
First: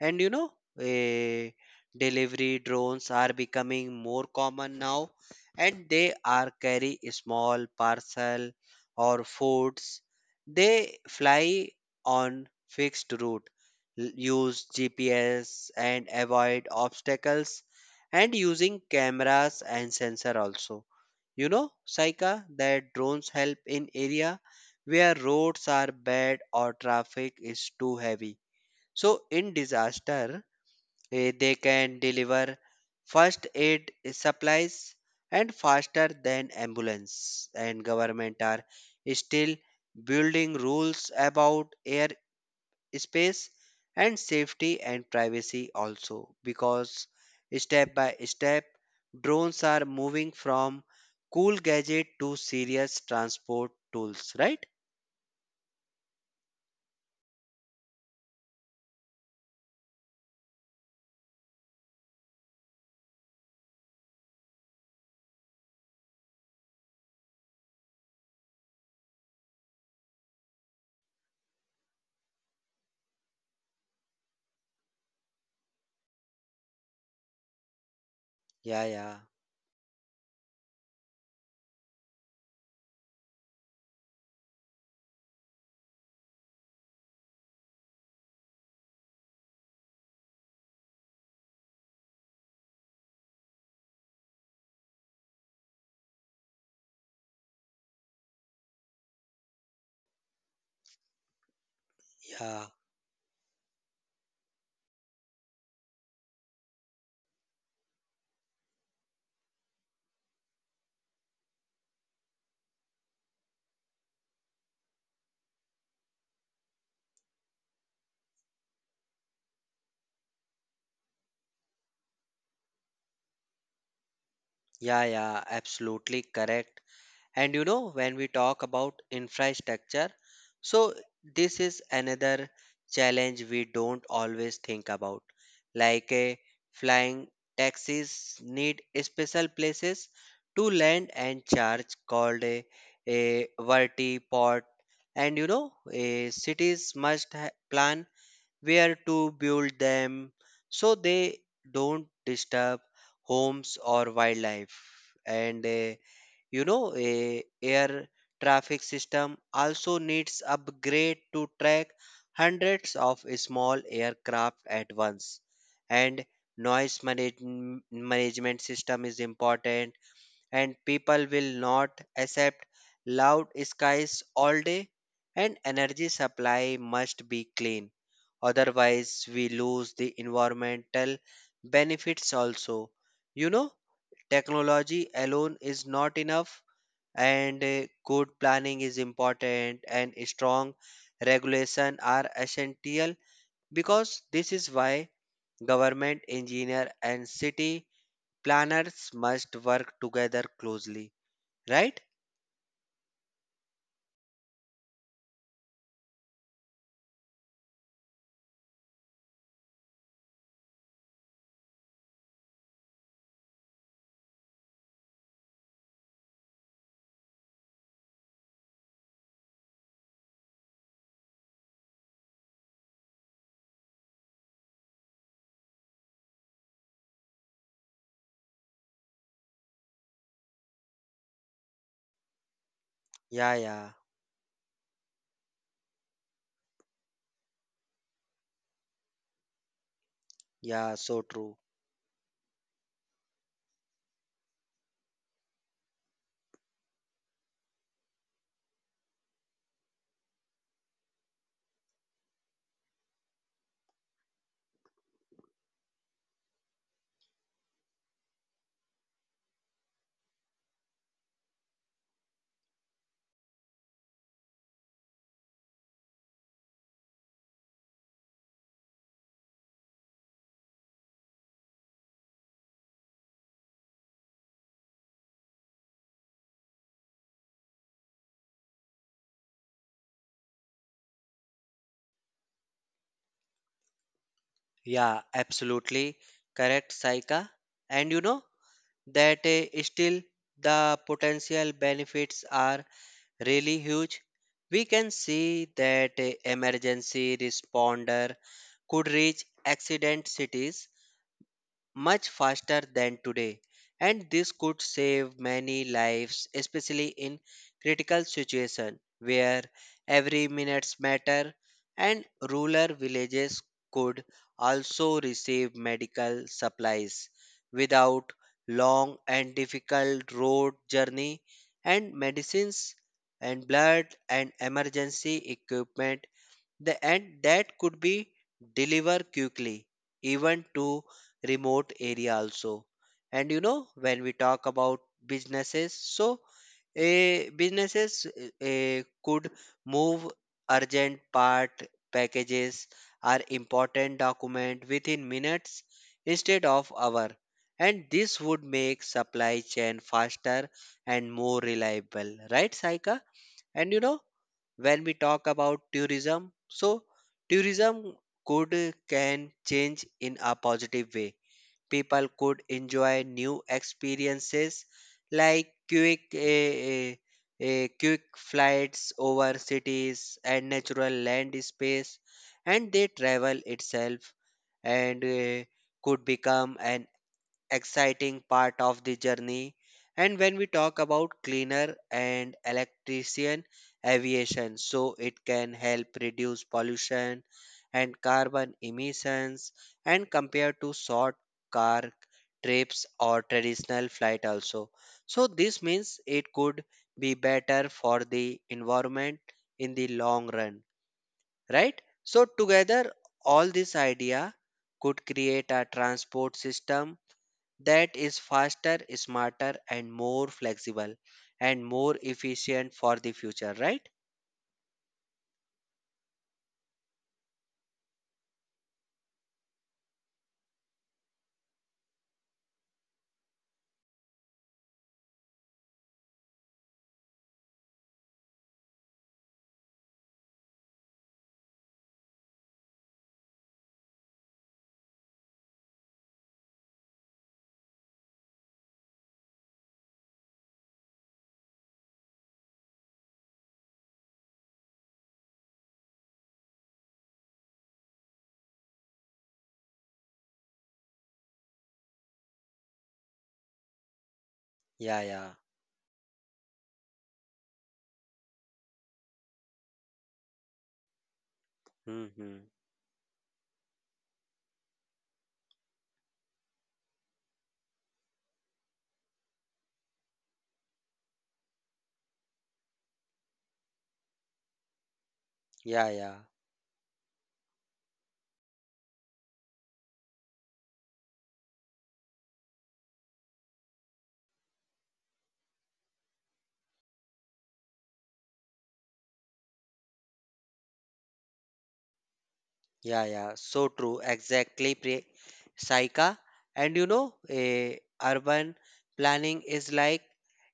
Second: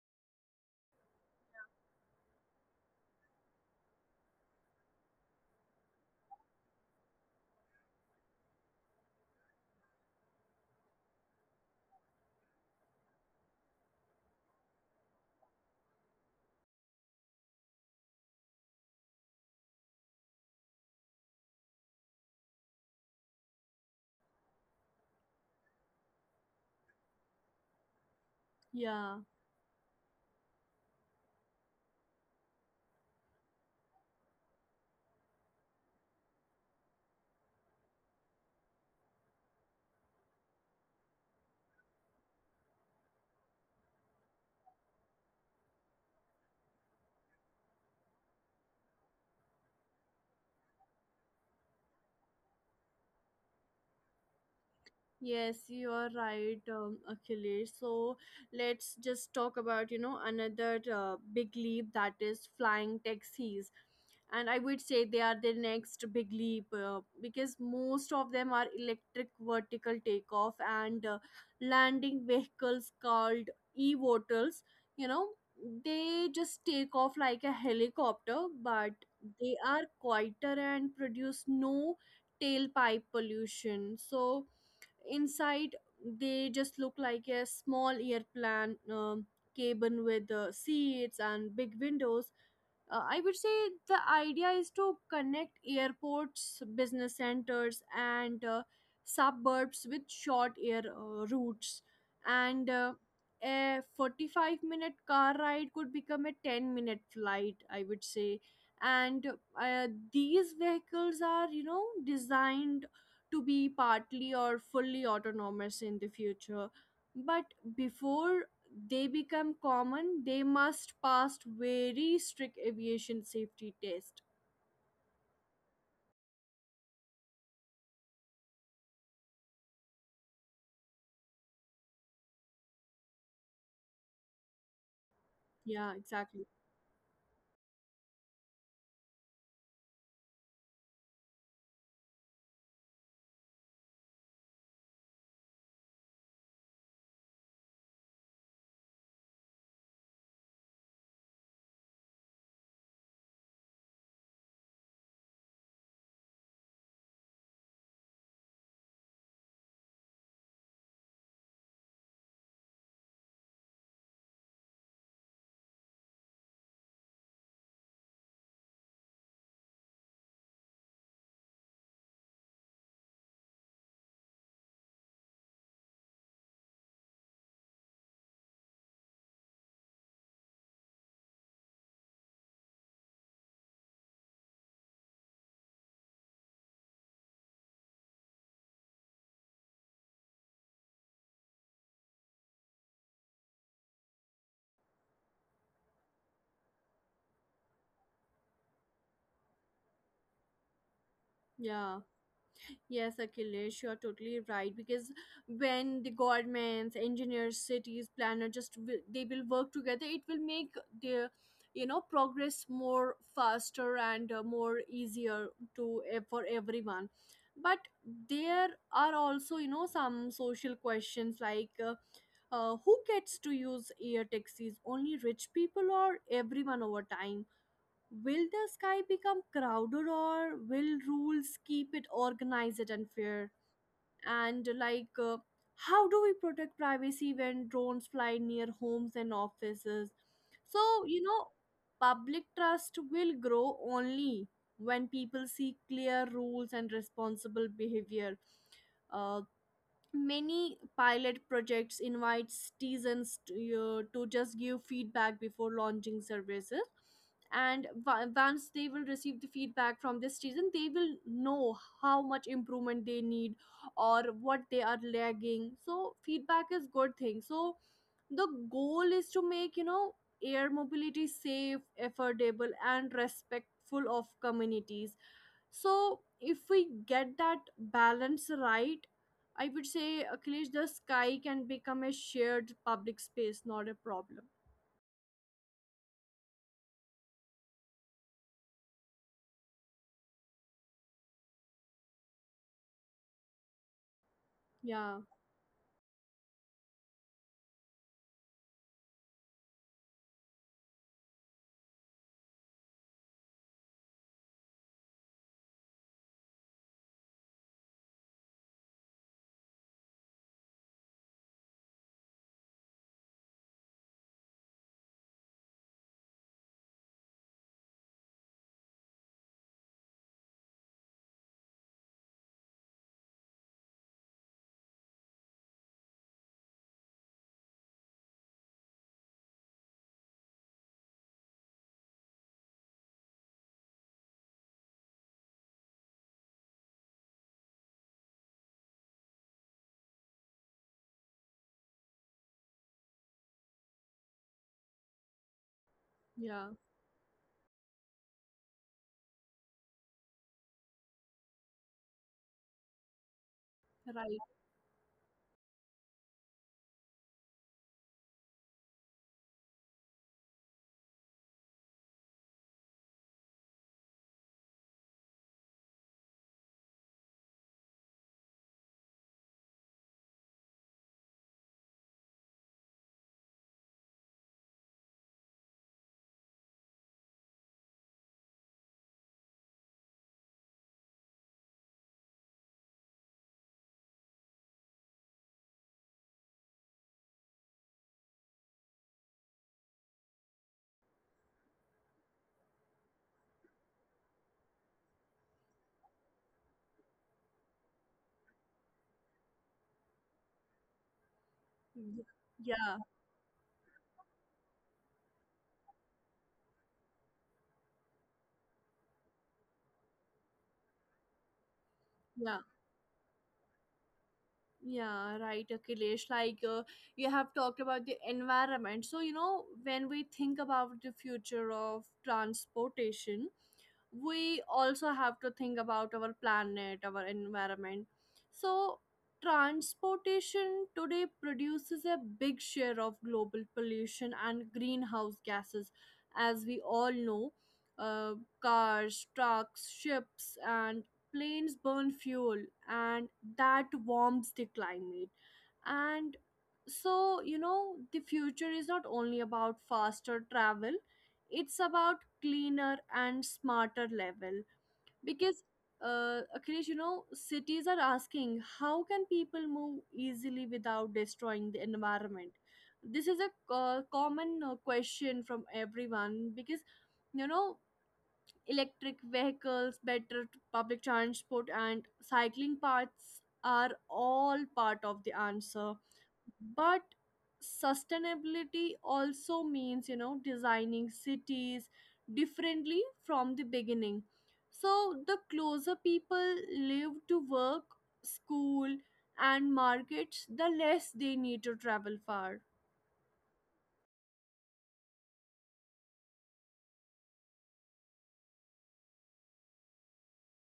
And you know, eh, delivery drones are becoming more common now, and they are carry small parcel or foods. They fly on fixed route, use GPS and avoid obstacles, and using cameras and sensor also. You know, Saika, that drones help in area where roads are bad or traffic is too heavy. yeah. So in disaster, they can deliver first aid supplies and faster than ambulance. And government are still building rules about air space and safety and privacy also because step by step drones are moving from cool gadget to serious transport tools, right? Yes, you are right, Achilles. So let's just talk about, you know, another big leap, that is flying taxis, and I would say they are the next big leap, because most of them are electric vertical takeoff and landing vehicles called e-votels. You know, they just take off like a helicopter, Yeah, but yeah, they are quieter and produce no tailpipe pollution. So inside, they just look like a small airplane cabin with seats and big windows. I would say the idea is to connect airports, business centers, and suburbs with short air routes. yeah, And a 45-minute car ride could become a 10-minute flight, I would say. And these vehicles are, you know, designed to be partly or fully autonomous in the future. But before they become common, they must pass very strict aviation safety test. yeah, yeah, absolutely correct. And you know, when we talk about infrastructure, so this is another challenge we don't always think about. Yeah, Like a exactly. flying taxis need special places to land and charge called a vertiport. And you know, a cities plan where to build them so they don't disturb homes or wildlife. And you know, a air traffic system also needs upgrade to track hundreds of small aircraft at once. And noise manage- management system is important and people will not accept loud skies all day and energy supply must be clean. Otherwise, we lose the environmental benefits also. You know, technology alone is not enough and good planning is important and strong regulation are essential because this is why government engineer and city planners must work together closely, Yeah. right? Yes, Akhilesh, you are totally right. Because when the governments, engineers, cities, planner just will, they will work together, it will make their, you know, progress more faster and more easier to eh, for everyone. But there are also, you know, some social questions like. Who gets to use air taxis? Only rich people or everyone over time? Will the sky become crowded or will rules keep it organized and fair? Yeah, yeah, And like, how do we protect privacy when drones fly near homes and offices? So, yeah, you so know, true, public trust will grow only when people see clear rules and responsible behavior. Uh, Many pilot projects invite citizens to just give feedback before launching services. And once they will receive the feedback from this season, they will know how much improvement they need or what they are lagging, so feedback is good thing. So the goal is to make, you know, air mobility safe, affordable, and respectful of communities. So if we get that balance right, I would say at the sky can become a shared public space, not a problem. yeah, absolutely correct, Saika. And you know that still the potential benefits are really huge. We can Yeah, see that a emergency responder could reach accident cities much faster than today and this could save many lives especially in critical situation where every minutes matter and rural villages could also receive medical supplies without long and difficult road journey and medicines and blood and emergency equipment the and that could be deliver quickly, even to remote area also. And you know, when we talk about businesses, so a businesses could move urgent part packages or important document within minutes instead yeah, of hour and this would make supply chain faster and more reliable, right Saika? And you know, right. when we talk about tourism so tourism could can change in a positive way, people could enjoy new experiences like quick eh, eh, eh, quick flights over cities and natural land space and they travel itself and could become an exciting part of the journey. And when we talk about cleaner and electrician aviation, so it can help reduce pollution and carbon emissions and compared to short car trips or traditional flight also. So this means it could be better for the environment in the long run, right? So Yeah, together all this idea could create a transport system that is faster, smarter, and more flexible and more yeah. efficient for the future, right? Yeah, right, Akhilesh. Like you have talked about the environment. So, you know, when we think about the future of transportation, we also have to think about our planet, our environment. So, transportation today produces a big share of global pollution and greenhouse gases. As we all know, uh, cars, trucks, ships, and planes burn fuel and that warms the climate. And so, you know, the future is not only about faster travel, it's about cleaner and smarter level, Yeah, yeah. because Akhilesh, you know, cities are asking, how can people move easily without destroying the environment? Mm-hmm. This is a common question from everyone, because, you know, electric vehicles, better public transport, and cycling paths are all part of the answer. Yeah, yeah. But sustainability also means, you know, designing cities differently from the beginning. So the closer people live to work, school, and markets, the less they need to travel far. Yeah, yeah. So true. Exactly, Saika. And you know, urban planning is like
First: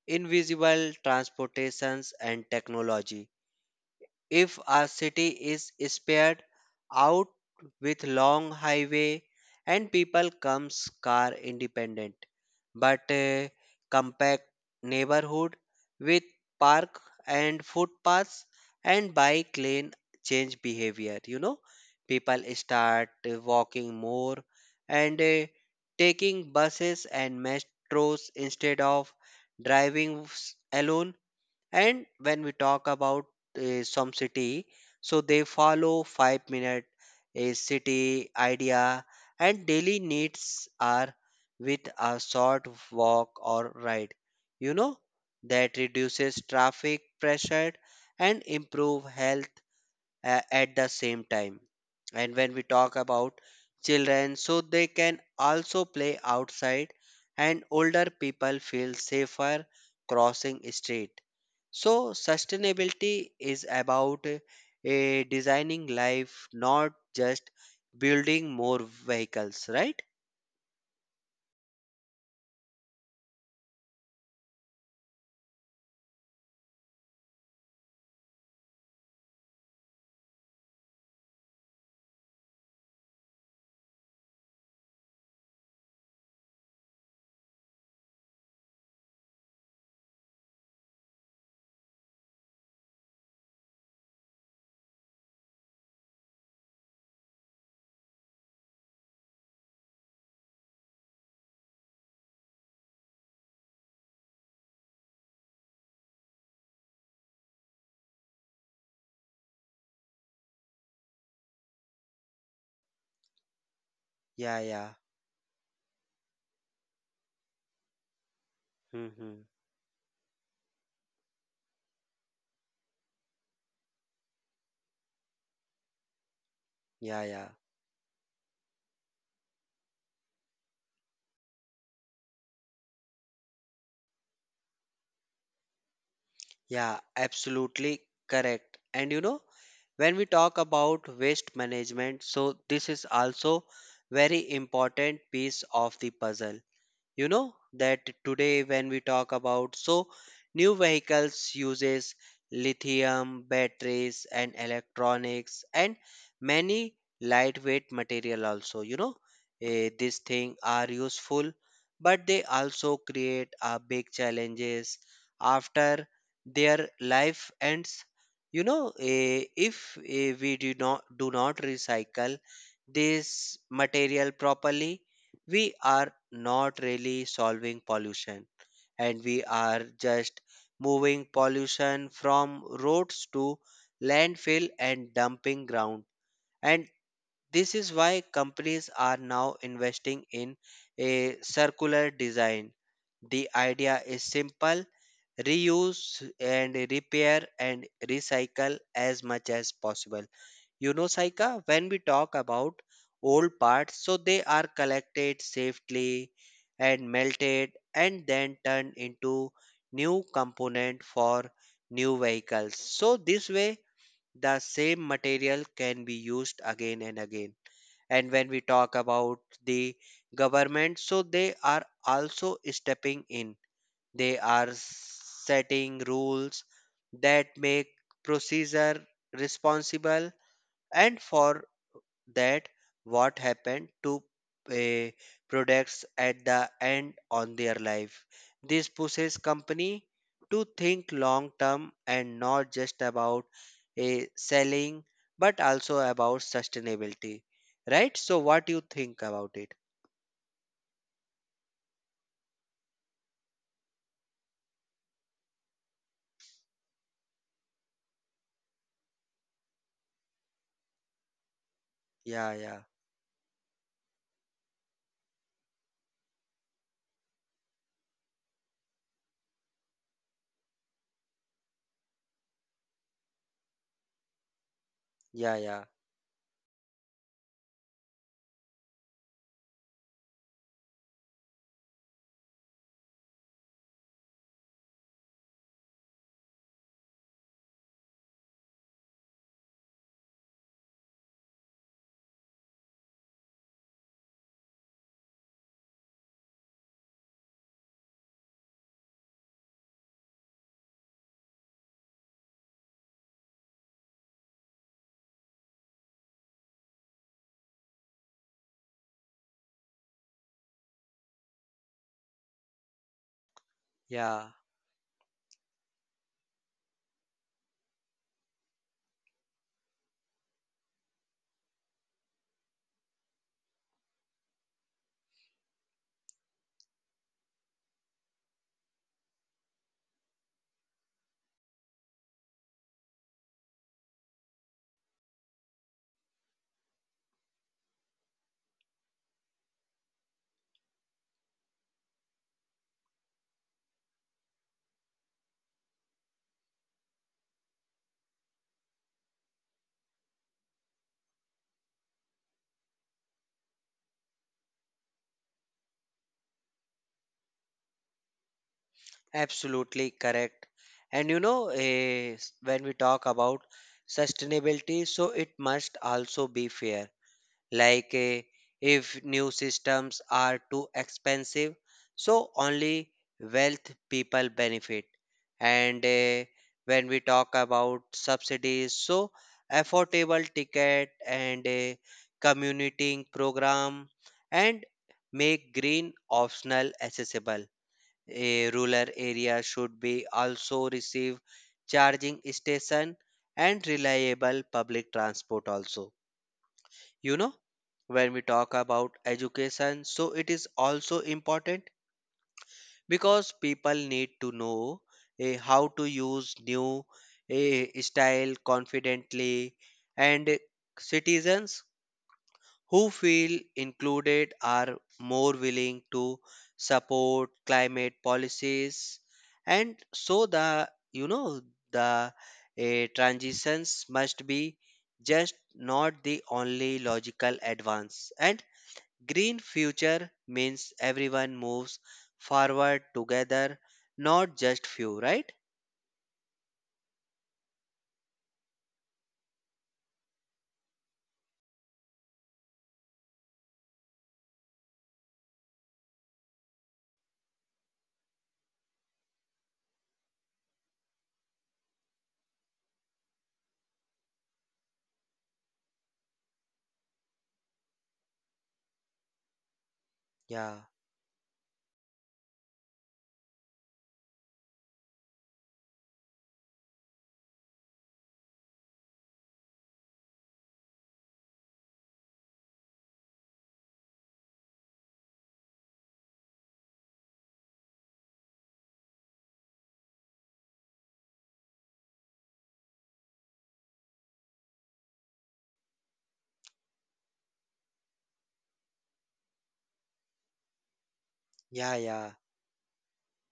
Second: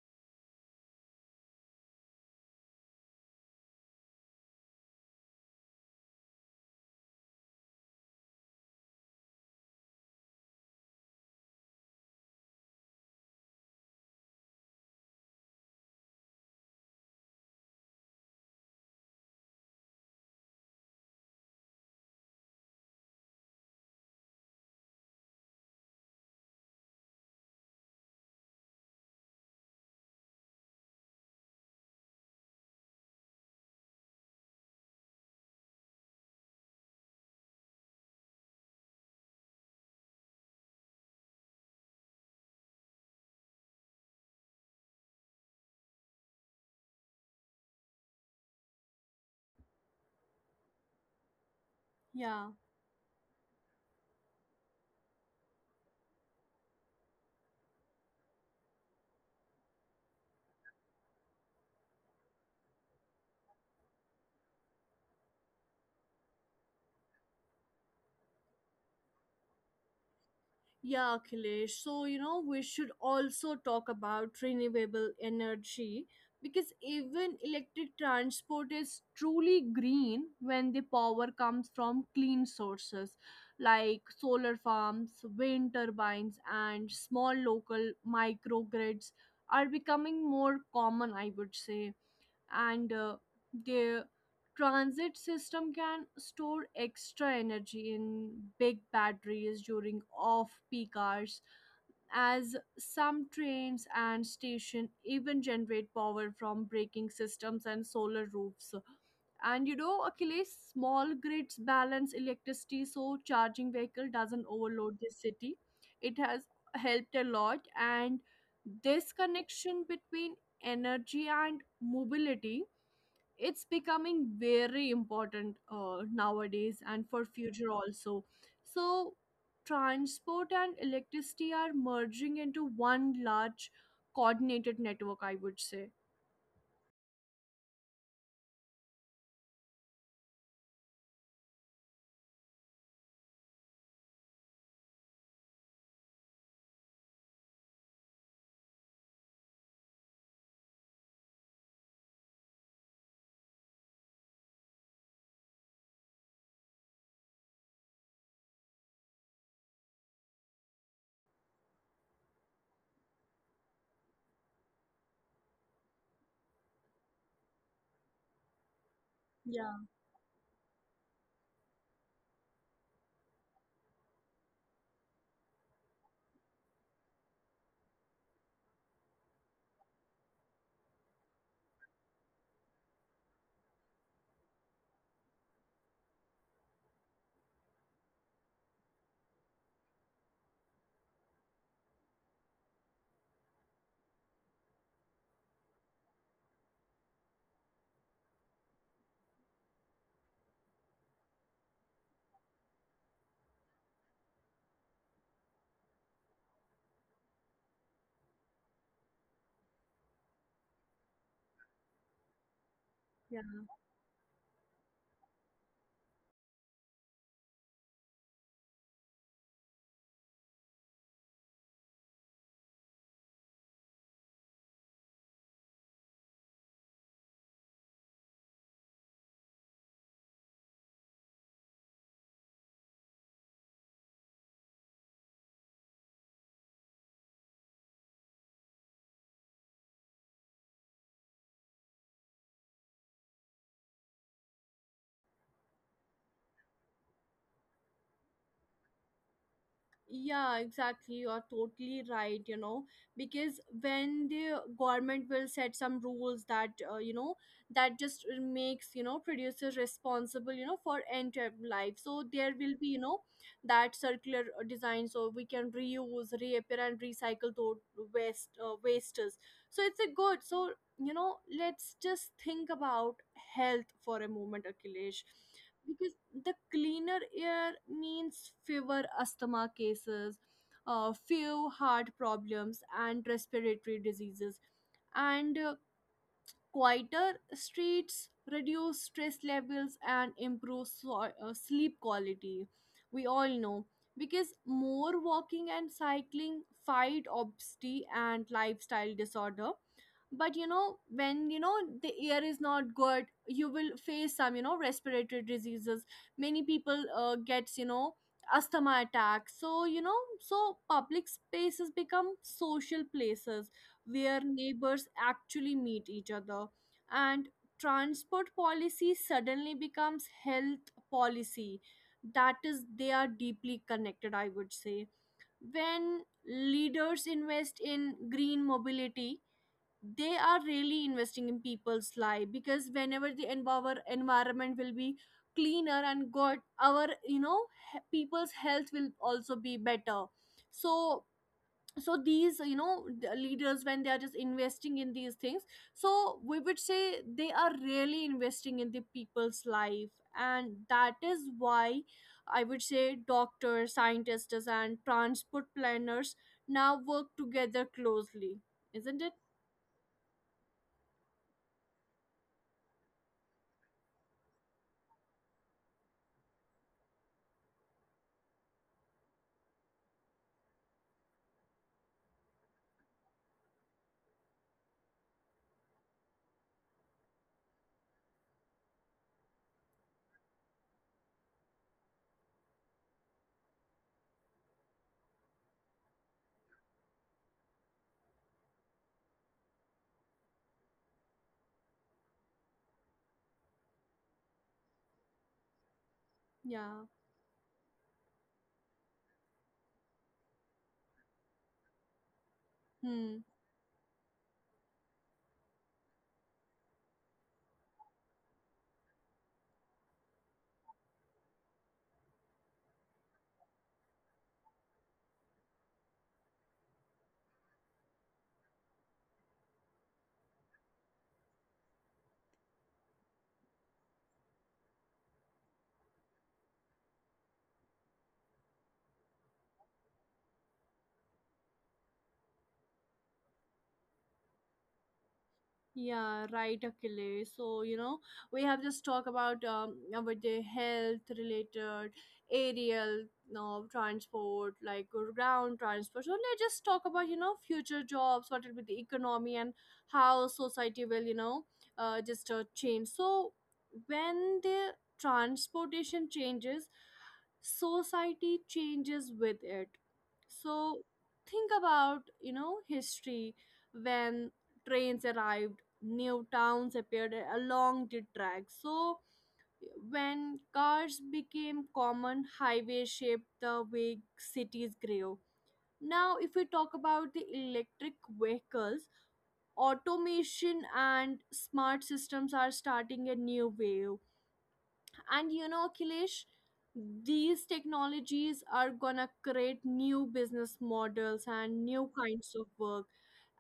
invisible transportations and technology. If a city is spared out with long highway and people comes car independent, but a compact neighborhood with park and footpaths and bike lane change behavior. You know, people start walking more and taking buses and metros instead of alone. And when we talk about some city, so they follow 5 minute a city idea, and daily needs are with a short walk or ride. You know that reduces traffic pressure and improve health at the same time. And Yeah. when we talk about children so they can also play outside and older people feel safer crossing street, so sustainability is about a designing life not just building more vehicles, right? Yeah, Akhilesh. So, you know, we should also talk about renewable energy because even electric transport is truly green when the power comes from clean sources like solar farms, wind turbines, and small local microgrids are becoming more common, I would say, and their transit system can store extra energy in big batteries during off peak hours, as some trains and station even generate power from braking systems and solar roofs. And achilles, small grids balance electricity so charging vehicle doesn't Yeah, overload yeah. the city. It has helped a lot, and this Hmm. connection between energy and mobility, it's becoming very important nowadays and for Yeah, future yeah. also. So transport and electricity are merging into one large coordinated network, I would say. Yeah, absolutely correct. And you know, when we talk about waste management, so this is also very important piece of the puzzle. You know that today when we talk about so new vehicles uses lithium batteries and electronics and many lightweight material also. You know these things are useful but they also create a big challenges after their life ends. You know, if we do not recycle this material properly, we are not really solving pollution and we are just moving pollution from roads to landfill and dumping ground. And this is why companies are now investing in a circular design. The idea is simple: reuse and repair and recycle as much as possible. You know, Saika, when we talk about old parts, so they are collected safely and melted and then turned into new component for new vehicles. So this way, the same material can be used again and again. And when we talk about the government, so they are also stepping in. They are setting rules that make procedure responsible and for that what happened to uh, products at the end on their life. This pushes company to think long term and not just about selling but also about sustainability. Right? So what do you think about it? Yeah, exactly, you're totally right. Because when the government will set some rules that that just makes, producers responsible, for entire life, so there Yeah, will be, yeah, that circular design, so we can reuse reappear and recycle those waste wastes. So it's a good. So let's just think about health for a moment, akhilesh, yeah, yeah, because the cleaner air means fewer asthma cases, few heart problems and respiratory diseases, and quieter streets reduce stress levels and improve sleep quality, we all know, because more walking and cycling fight obesity and lifestyle disorder. But you know, the air is not good, you will face some, respiratory diseases. Many people gets, asthma attacks. So so public spaces become social places where yeah, neighbors actually meet each other. And transport policy suddenly becomes health policy, that is they are deeply connected, I would say. When leaders invest in green mobility, they are really investing in people's life, because whenever the environment will be cleaner and good, our people's health will also be better. So, so these, the leaders, when they are just investing in these things, so we would say they are really investing in the people's life. And that is why I would say doctors, scientists and transport planners now work together closely, isn't it? absolutely correct. And you know, when we talk about sustainability, so it must also be fair like if new systems are too expensive so only wealth people benefit. And when we talk about subsidies so affordable ticket and a commuting program and make green optional accessible, a rural area should be also receive charging station and reliable public transport also. Yeah. You know when we talk about education so it is also important Hmm. because people need to know how to use new style confidently and citizens who feel included are more willing to support climate policies. And so the you know the eh, transitions must be just not the only logical advance and green future means everyone moves forward together, not just few, right? Yeah, right, Achilles. So, you know, we have just talked about the health related aerial, no, transport, like or ground transport. So let's just talk about, you know, future jobs, what will be the economy and how society will, you know, just change. So when the transportation changes, society changes with it. Yeah, So think about, you know, history. When trains arrived, new towns appeared along the track. So, when cars became common, highways shaped the way cities grew. Now, if we talk about the electric vehicles, automation and smart systems are starting a new wave. And you know, Akhilesh, these technologies are gonna create new business models and yeah, new yeah, kinds of work,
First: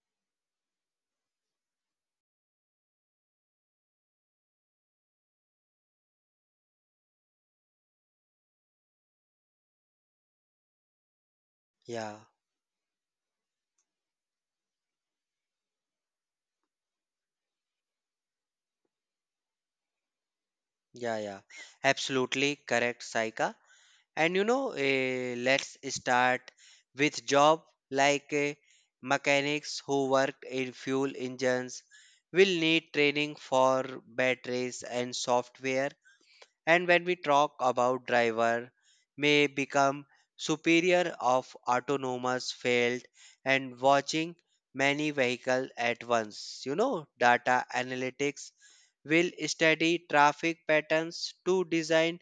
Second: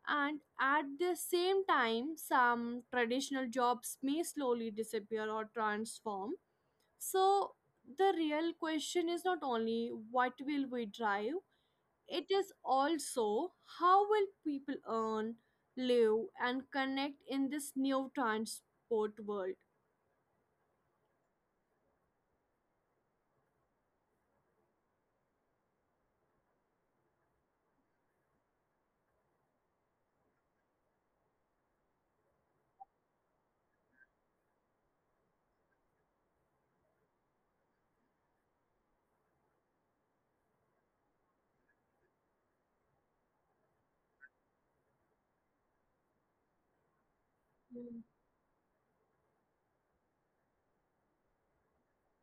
and at the same time some traditional jobs may slowly disappear or transform. So the real question is not only what will we drive, yeah, it is also how will people earn, live and connect in this new transport world. yeah, yeah, absolutely correct, Saika. And you know, let's start with job like mechanics who work in fuel engines will need training for batteries and software. And when we talk about driver may become superior of autonomous field and watching many vehicle at once. You know data analytics will study traffic patterns to design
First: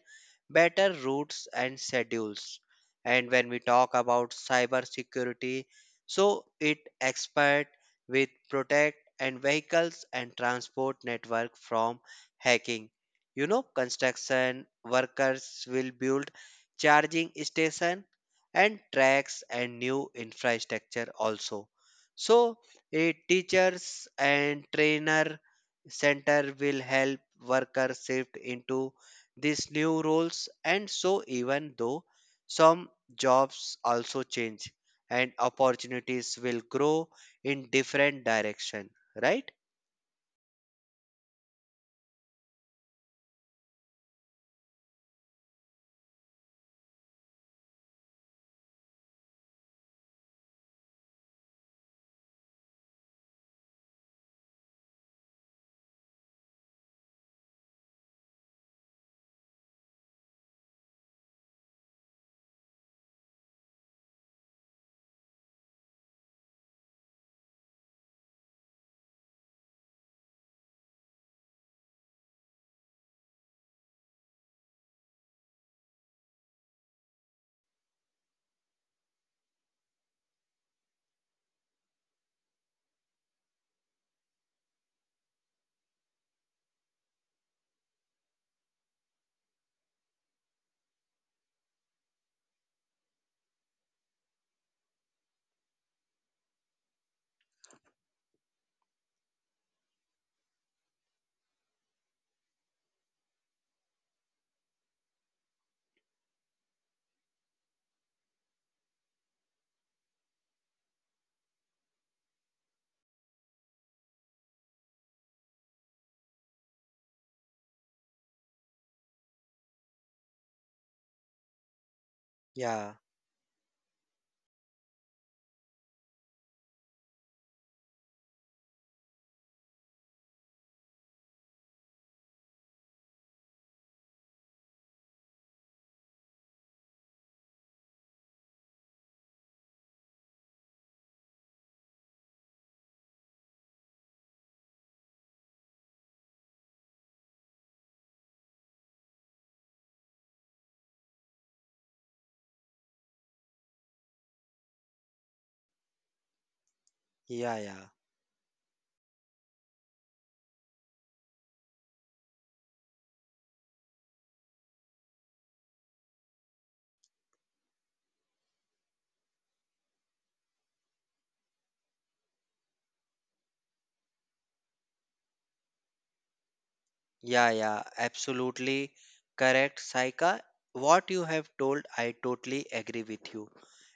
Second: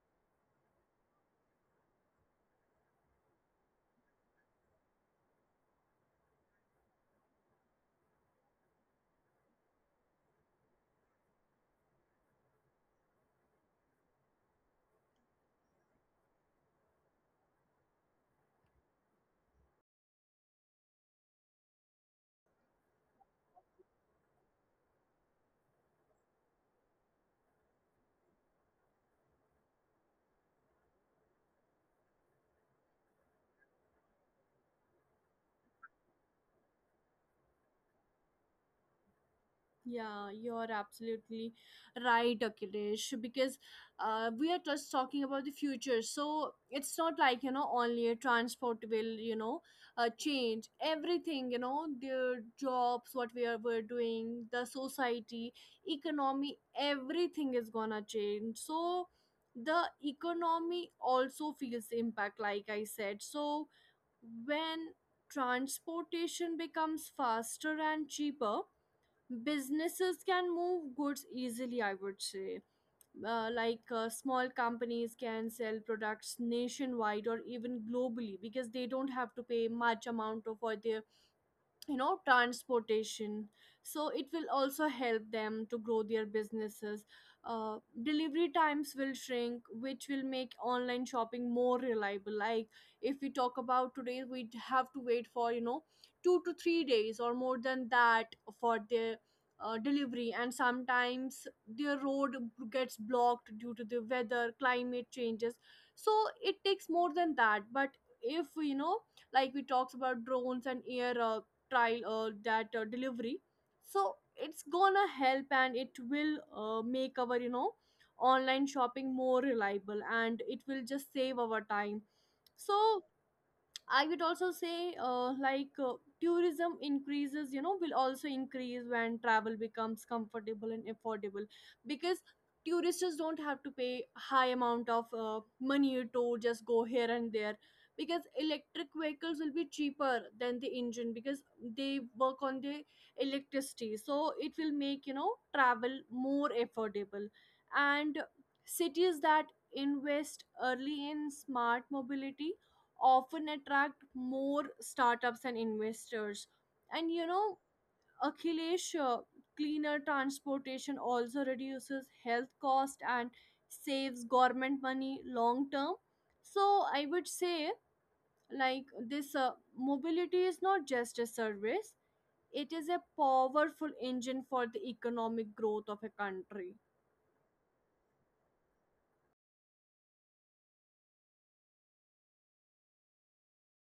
better routes and schedules. And when we talk about cybersecurity, so it expert with protect and vehicles and transport network from hacking. You know, construction workers will build charging station and tracks and new infrastructure also. So, a teachers and trainer center will help workers shift into these new roles. And so even though some jobs also change and opportunities will grow in different direction, right? Yeah, you're absolutely right, Akhilesh. Because we are just talking about the future. So it's not like, you know, only a transport will, you know, change everything, you know, the jobs, what we're doing, the society, economy, everything is gonna change. So the economy also feels impact, like I said. So when transportation becomes faster and cheaper, businesses can move goods easily, I would say. Like small companies can sell products nationwide or even globally, because they don't have to pay much amount of for their, you know, transportation. So it will also help them to grow their businesses. Delivery times will shrink, which will make online shopping more reliable. Like, if we talk about today, we have to wait for, you know, 2 to 3 days or more than that for their delivery, and sometimes their road gets blocked due to the weather climate changes. So it takes more than that. But if you know, like we talked about drones and air trial that delivery, so it's gonna help and it will make our, you know, online shopping more reliable, and it will just save our time. Yeah, So I would also say, tourism increases, you know, will also increase when travel becomes comfortable and affordable, because tourists don't have to pay high amount of money to just go here and there, because electric vehicles will be cheaper than the engine, because they work on the electricity, so it will make, you know, travel more affordable. And cities that invest early in smart mobility often attract more startups and investors. And you yeah, know, yeah. Akhilesh, cleaner transportation also reduces health cost and saves government money long term. So I would say, like, this mobility is not just a service, it is a powerful engine for the economic growth of a country. Yeah, yeah, absolutely correct, Saika. What you have told, I totally agree with you.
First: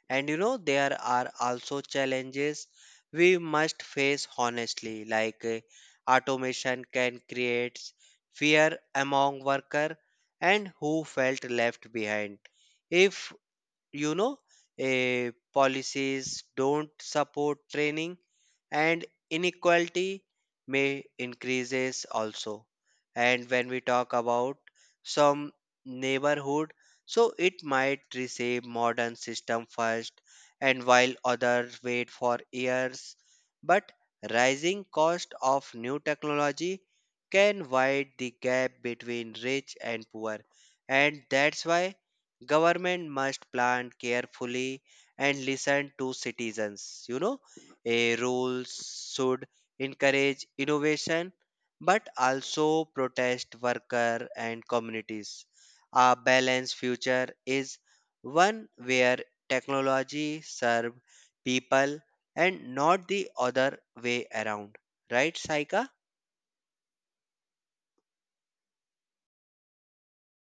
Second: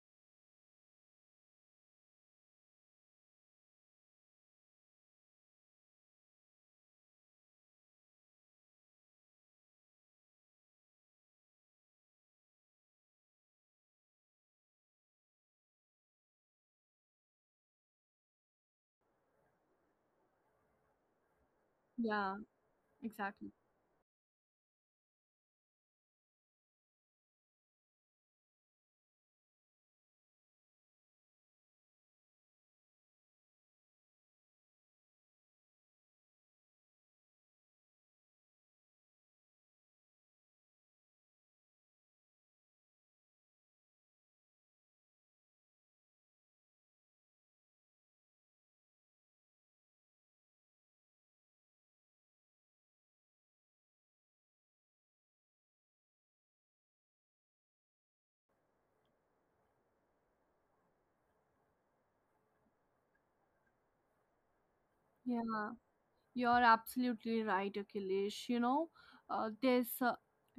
And you know, there are also challenges we must face honestly, like automation can create fear among worker and who felt left behind. If you know policies don't support training and inequality may increases Yeah, also. And exactly. when we talk about some neighborhood so it might receive modern system first and while others wait for years but rising cost of new technology can widen the gap between rich and poor. And that's why government must plan carefully and listen to citizens. You know, a rules should encourage innovation but also protect worker and communities. A balanced future is one where technology serve people and not the other way around. Right, Yeah, Saika? you're absolutely right, Akhilesh. You know, this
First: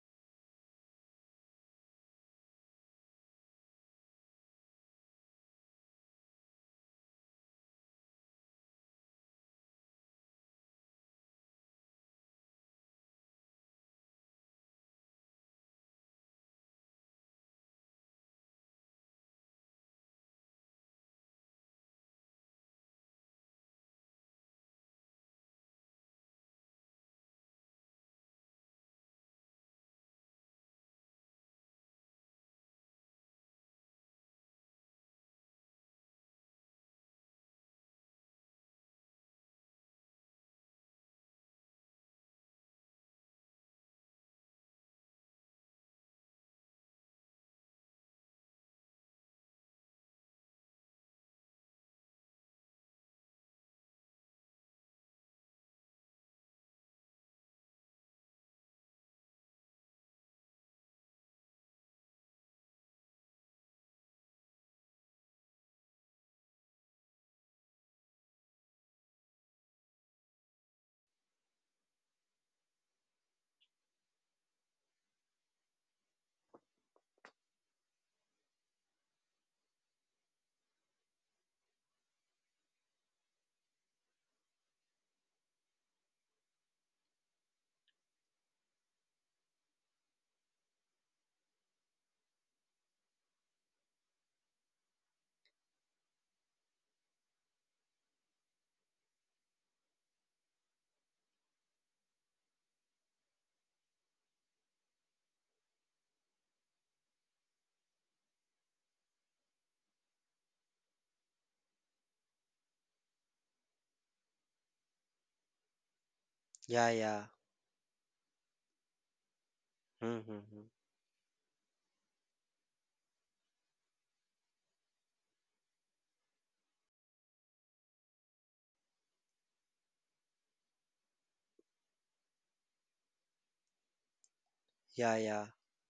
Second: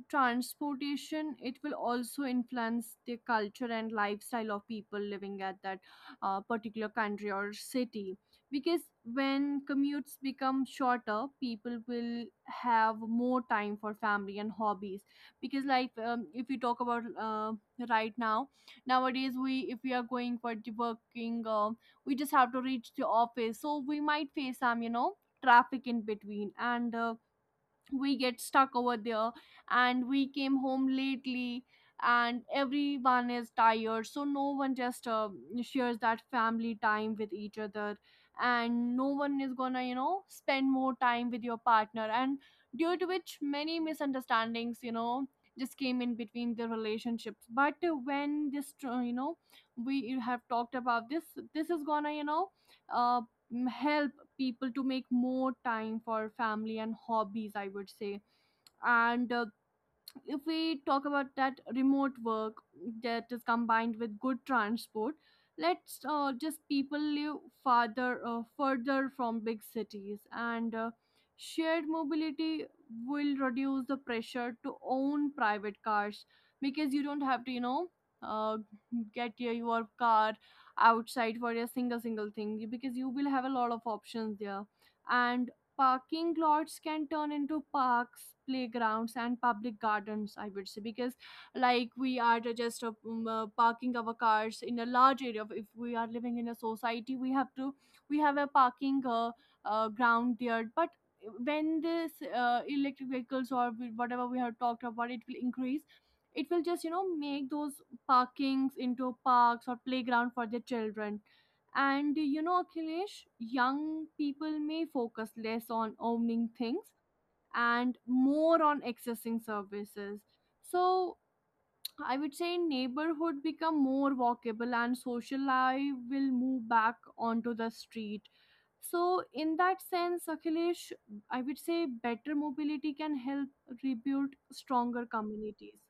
transportation, it will also influence the culture and lifestyle of people living at that particular country or city. Because when commutes become shorter, people will have more time for family and hobbies. Because, like, if we talk about right now, nowadays, we, if we are going for the working, we just have to reach the office, so we might face some, you know, traffic in between, and we get stuck over there, and we came home lately, and everyone is tired, so no one just shares that family time with each other, and no one is gonna, you know, spend more time with your partner. And due to which many misunderstandings, you know, just came in between the relationships. But when this, you know, we have talked about this, this is gonna, you know, uh, help people to make more time for family and hobbies, I would say. And if we talk about that remote work that is combined with good transport, let's just people live farther further from big cities. And shared mobility will reduce the pressure to own private cars, because you don't have to, you know, uh, get your car outside for a single single thing, because you will have a lot of options there. And parking lots can turn into parks, playgrounds and public gardens, I would say. Because like we are just parking our cars in a large area. If we are living in a society, we have a parking ground there. But when this electric vehicles, or whatever we have talked about, it will increase, it will just, you know, make those parkings into parks or playground for the children. And you know, Akhilesh, young people may focus less on owning things Yeah, yeah. and more on accessing Hmm, services. hmm, hmm. So I would say neighborhood become more walkable and social life will move back onto the street. So in that sense, Akhilesh, I would say better mobility can help rebuild stronger Yeah, yeah. communities.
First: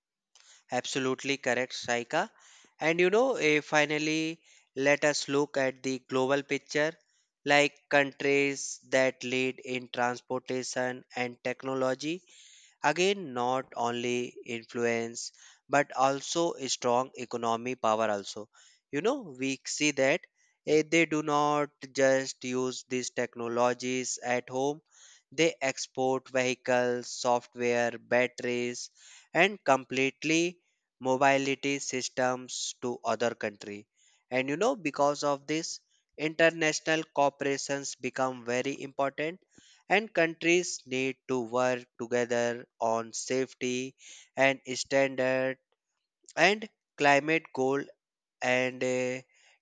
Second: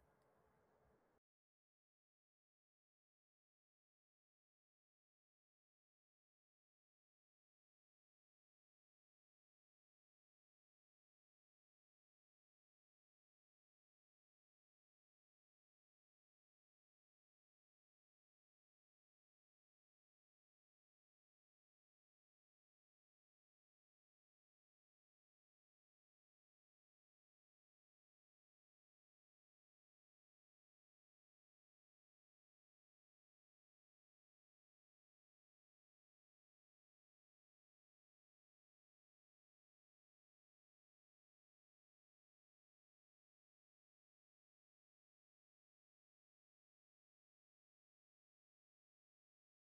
Absolutely correct, Saika. And you know, finally, let us look at the global picture, like countries that lead in transportation and technology. Again, not only influence but also a strong economy power also. You know, we see that they do not just use these technologies at home. They export vehicles, software, batteries, and completely mobility systems to other country. And you know, because of this, international corporations become very important and countries need to work together on safety and standard and climate goal and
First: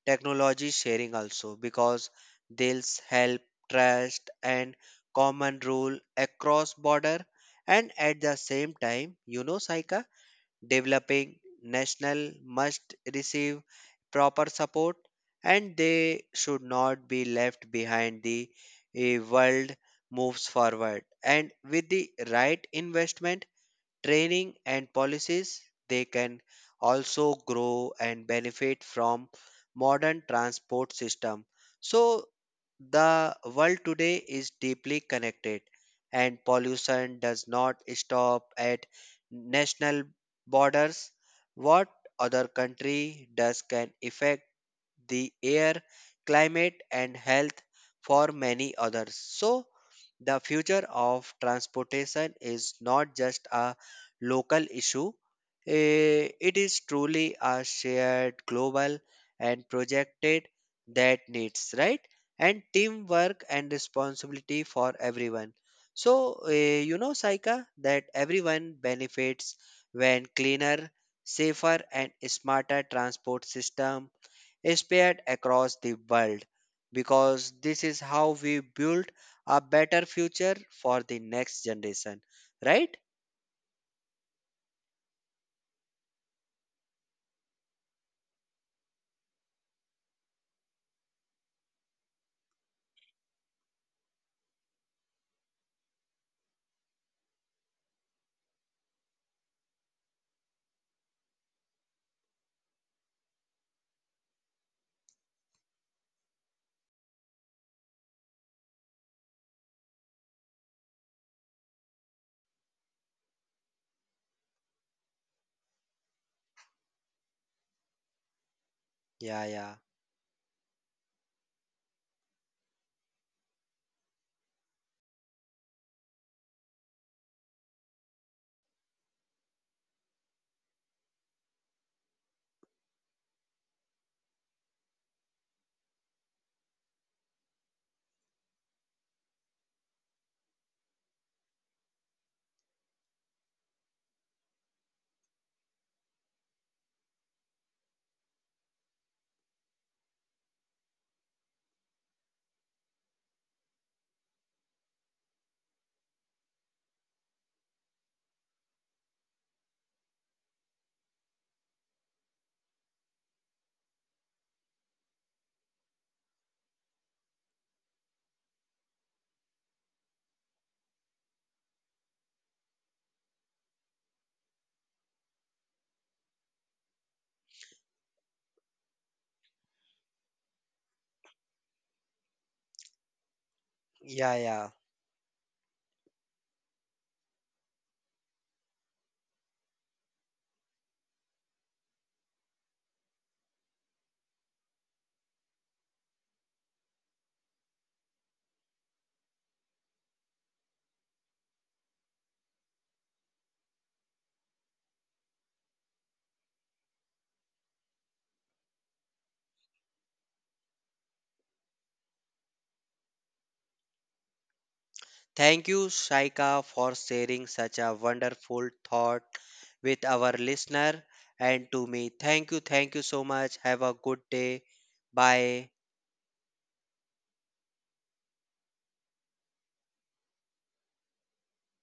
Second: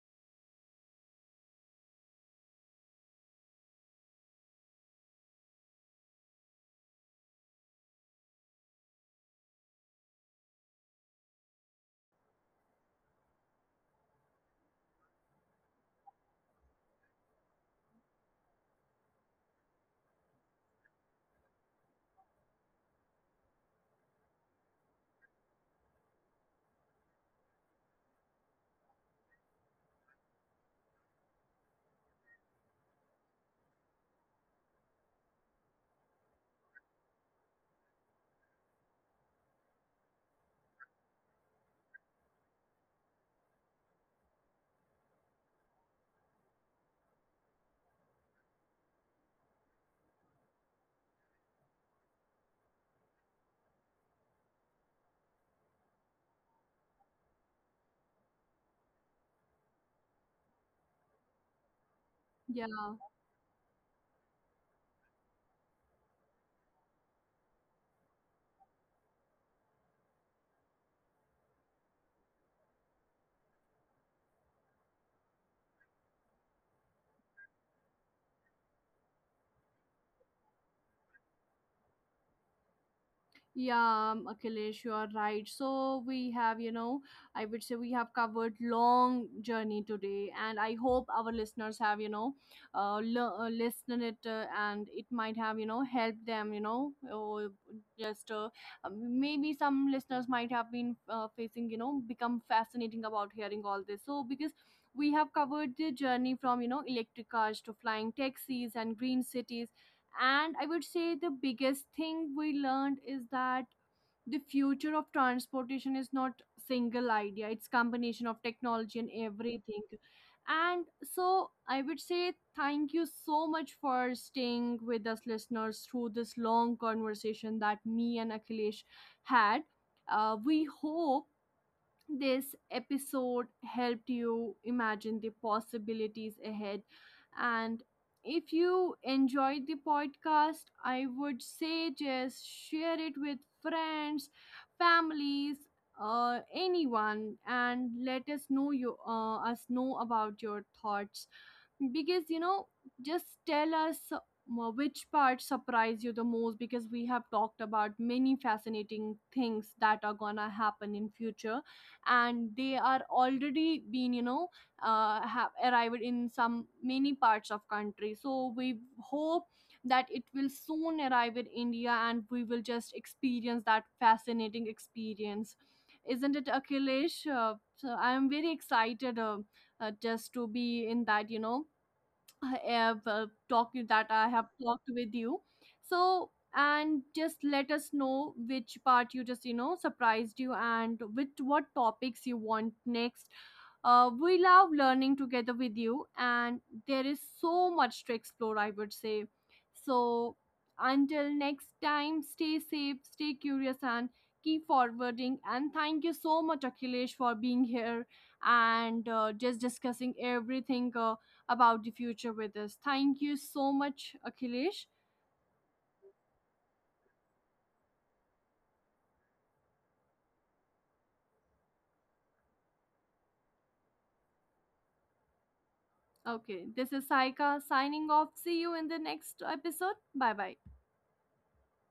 technology sharing also because they'll help trust and common rule across border. And at the same time you know Saika, developing national must receive proper support and they should not be left behind. The world moves forward and with the right investment training and policies, they can also grow and benefit from modern transport system. So the world today is deeply connected and pollution does not stop at national borders. What other country does can affect the air, climate, and health for many others. So, the future of transportation is not just a local issue, it is truly a shared global and projected that needs, right? And Yeah. teamwork and responsibility for everyone. So, you know, Saika, that everyone benefits when cleaner, safer, and smarter transport system spread across the world because this is how we build a better future for the next generation, right? Yeah, Akhilesh, you are right. So we have, you know, I would say we have covered long journey today, and I hope our listeners have, you know, listened it, and it might have, you know, helped them, you know, or just maybe some listeners might have been facing, you know, become fascinating about hearing all this. So because we have covered the journey from, you know, electric cars to flying taxis and green cities, and I would say the biggest thing we learned is that the future of transportation is not single idea, it's combination of technology and Yeah, yeah, everything. And so I would say thank you so much for staying with us, listeners, through this long conversation that me and Akhilesh had. We hope this episode helped you imagine the possibilities ahead. And if you enjoyed the podcast, I would say just share it with friends, families, anyone, and let us know you us know about your thoughts. Because you know, just tell us which part surprised you the most, because we have talked about many fascinating things that are gonna happen in future, and they are already been, you know, have arrived in some many parts of country. So we hope that it will soon arrive in India, and we will just experience that fascinating experience, isn't it, Akhilesh? So I am very excited, just to be in that, you know, I have yeah, yeah. talked with you. So and just let us know which part you, just you know, surprised you and with what topics you want next. We love learning together with you, and there is so much to explore, I would say. So until next time, stay safe, stay curious, and keep forwarding. And thank you so much, Akhilesh, for being here and just discussing everything. About the future with us. Thank you so much, Akhilesh. Thank you Shaika for sharing such a wonderful thought with our listener, and to me thank you, thank you so much. Have a good day. Bye. Okay, this is Saika signing off. See you in the next episode. Bye bye.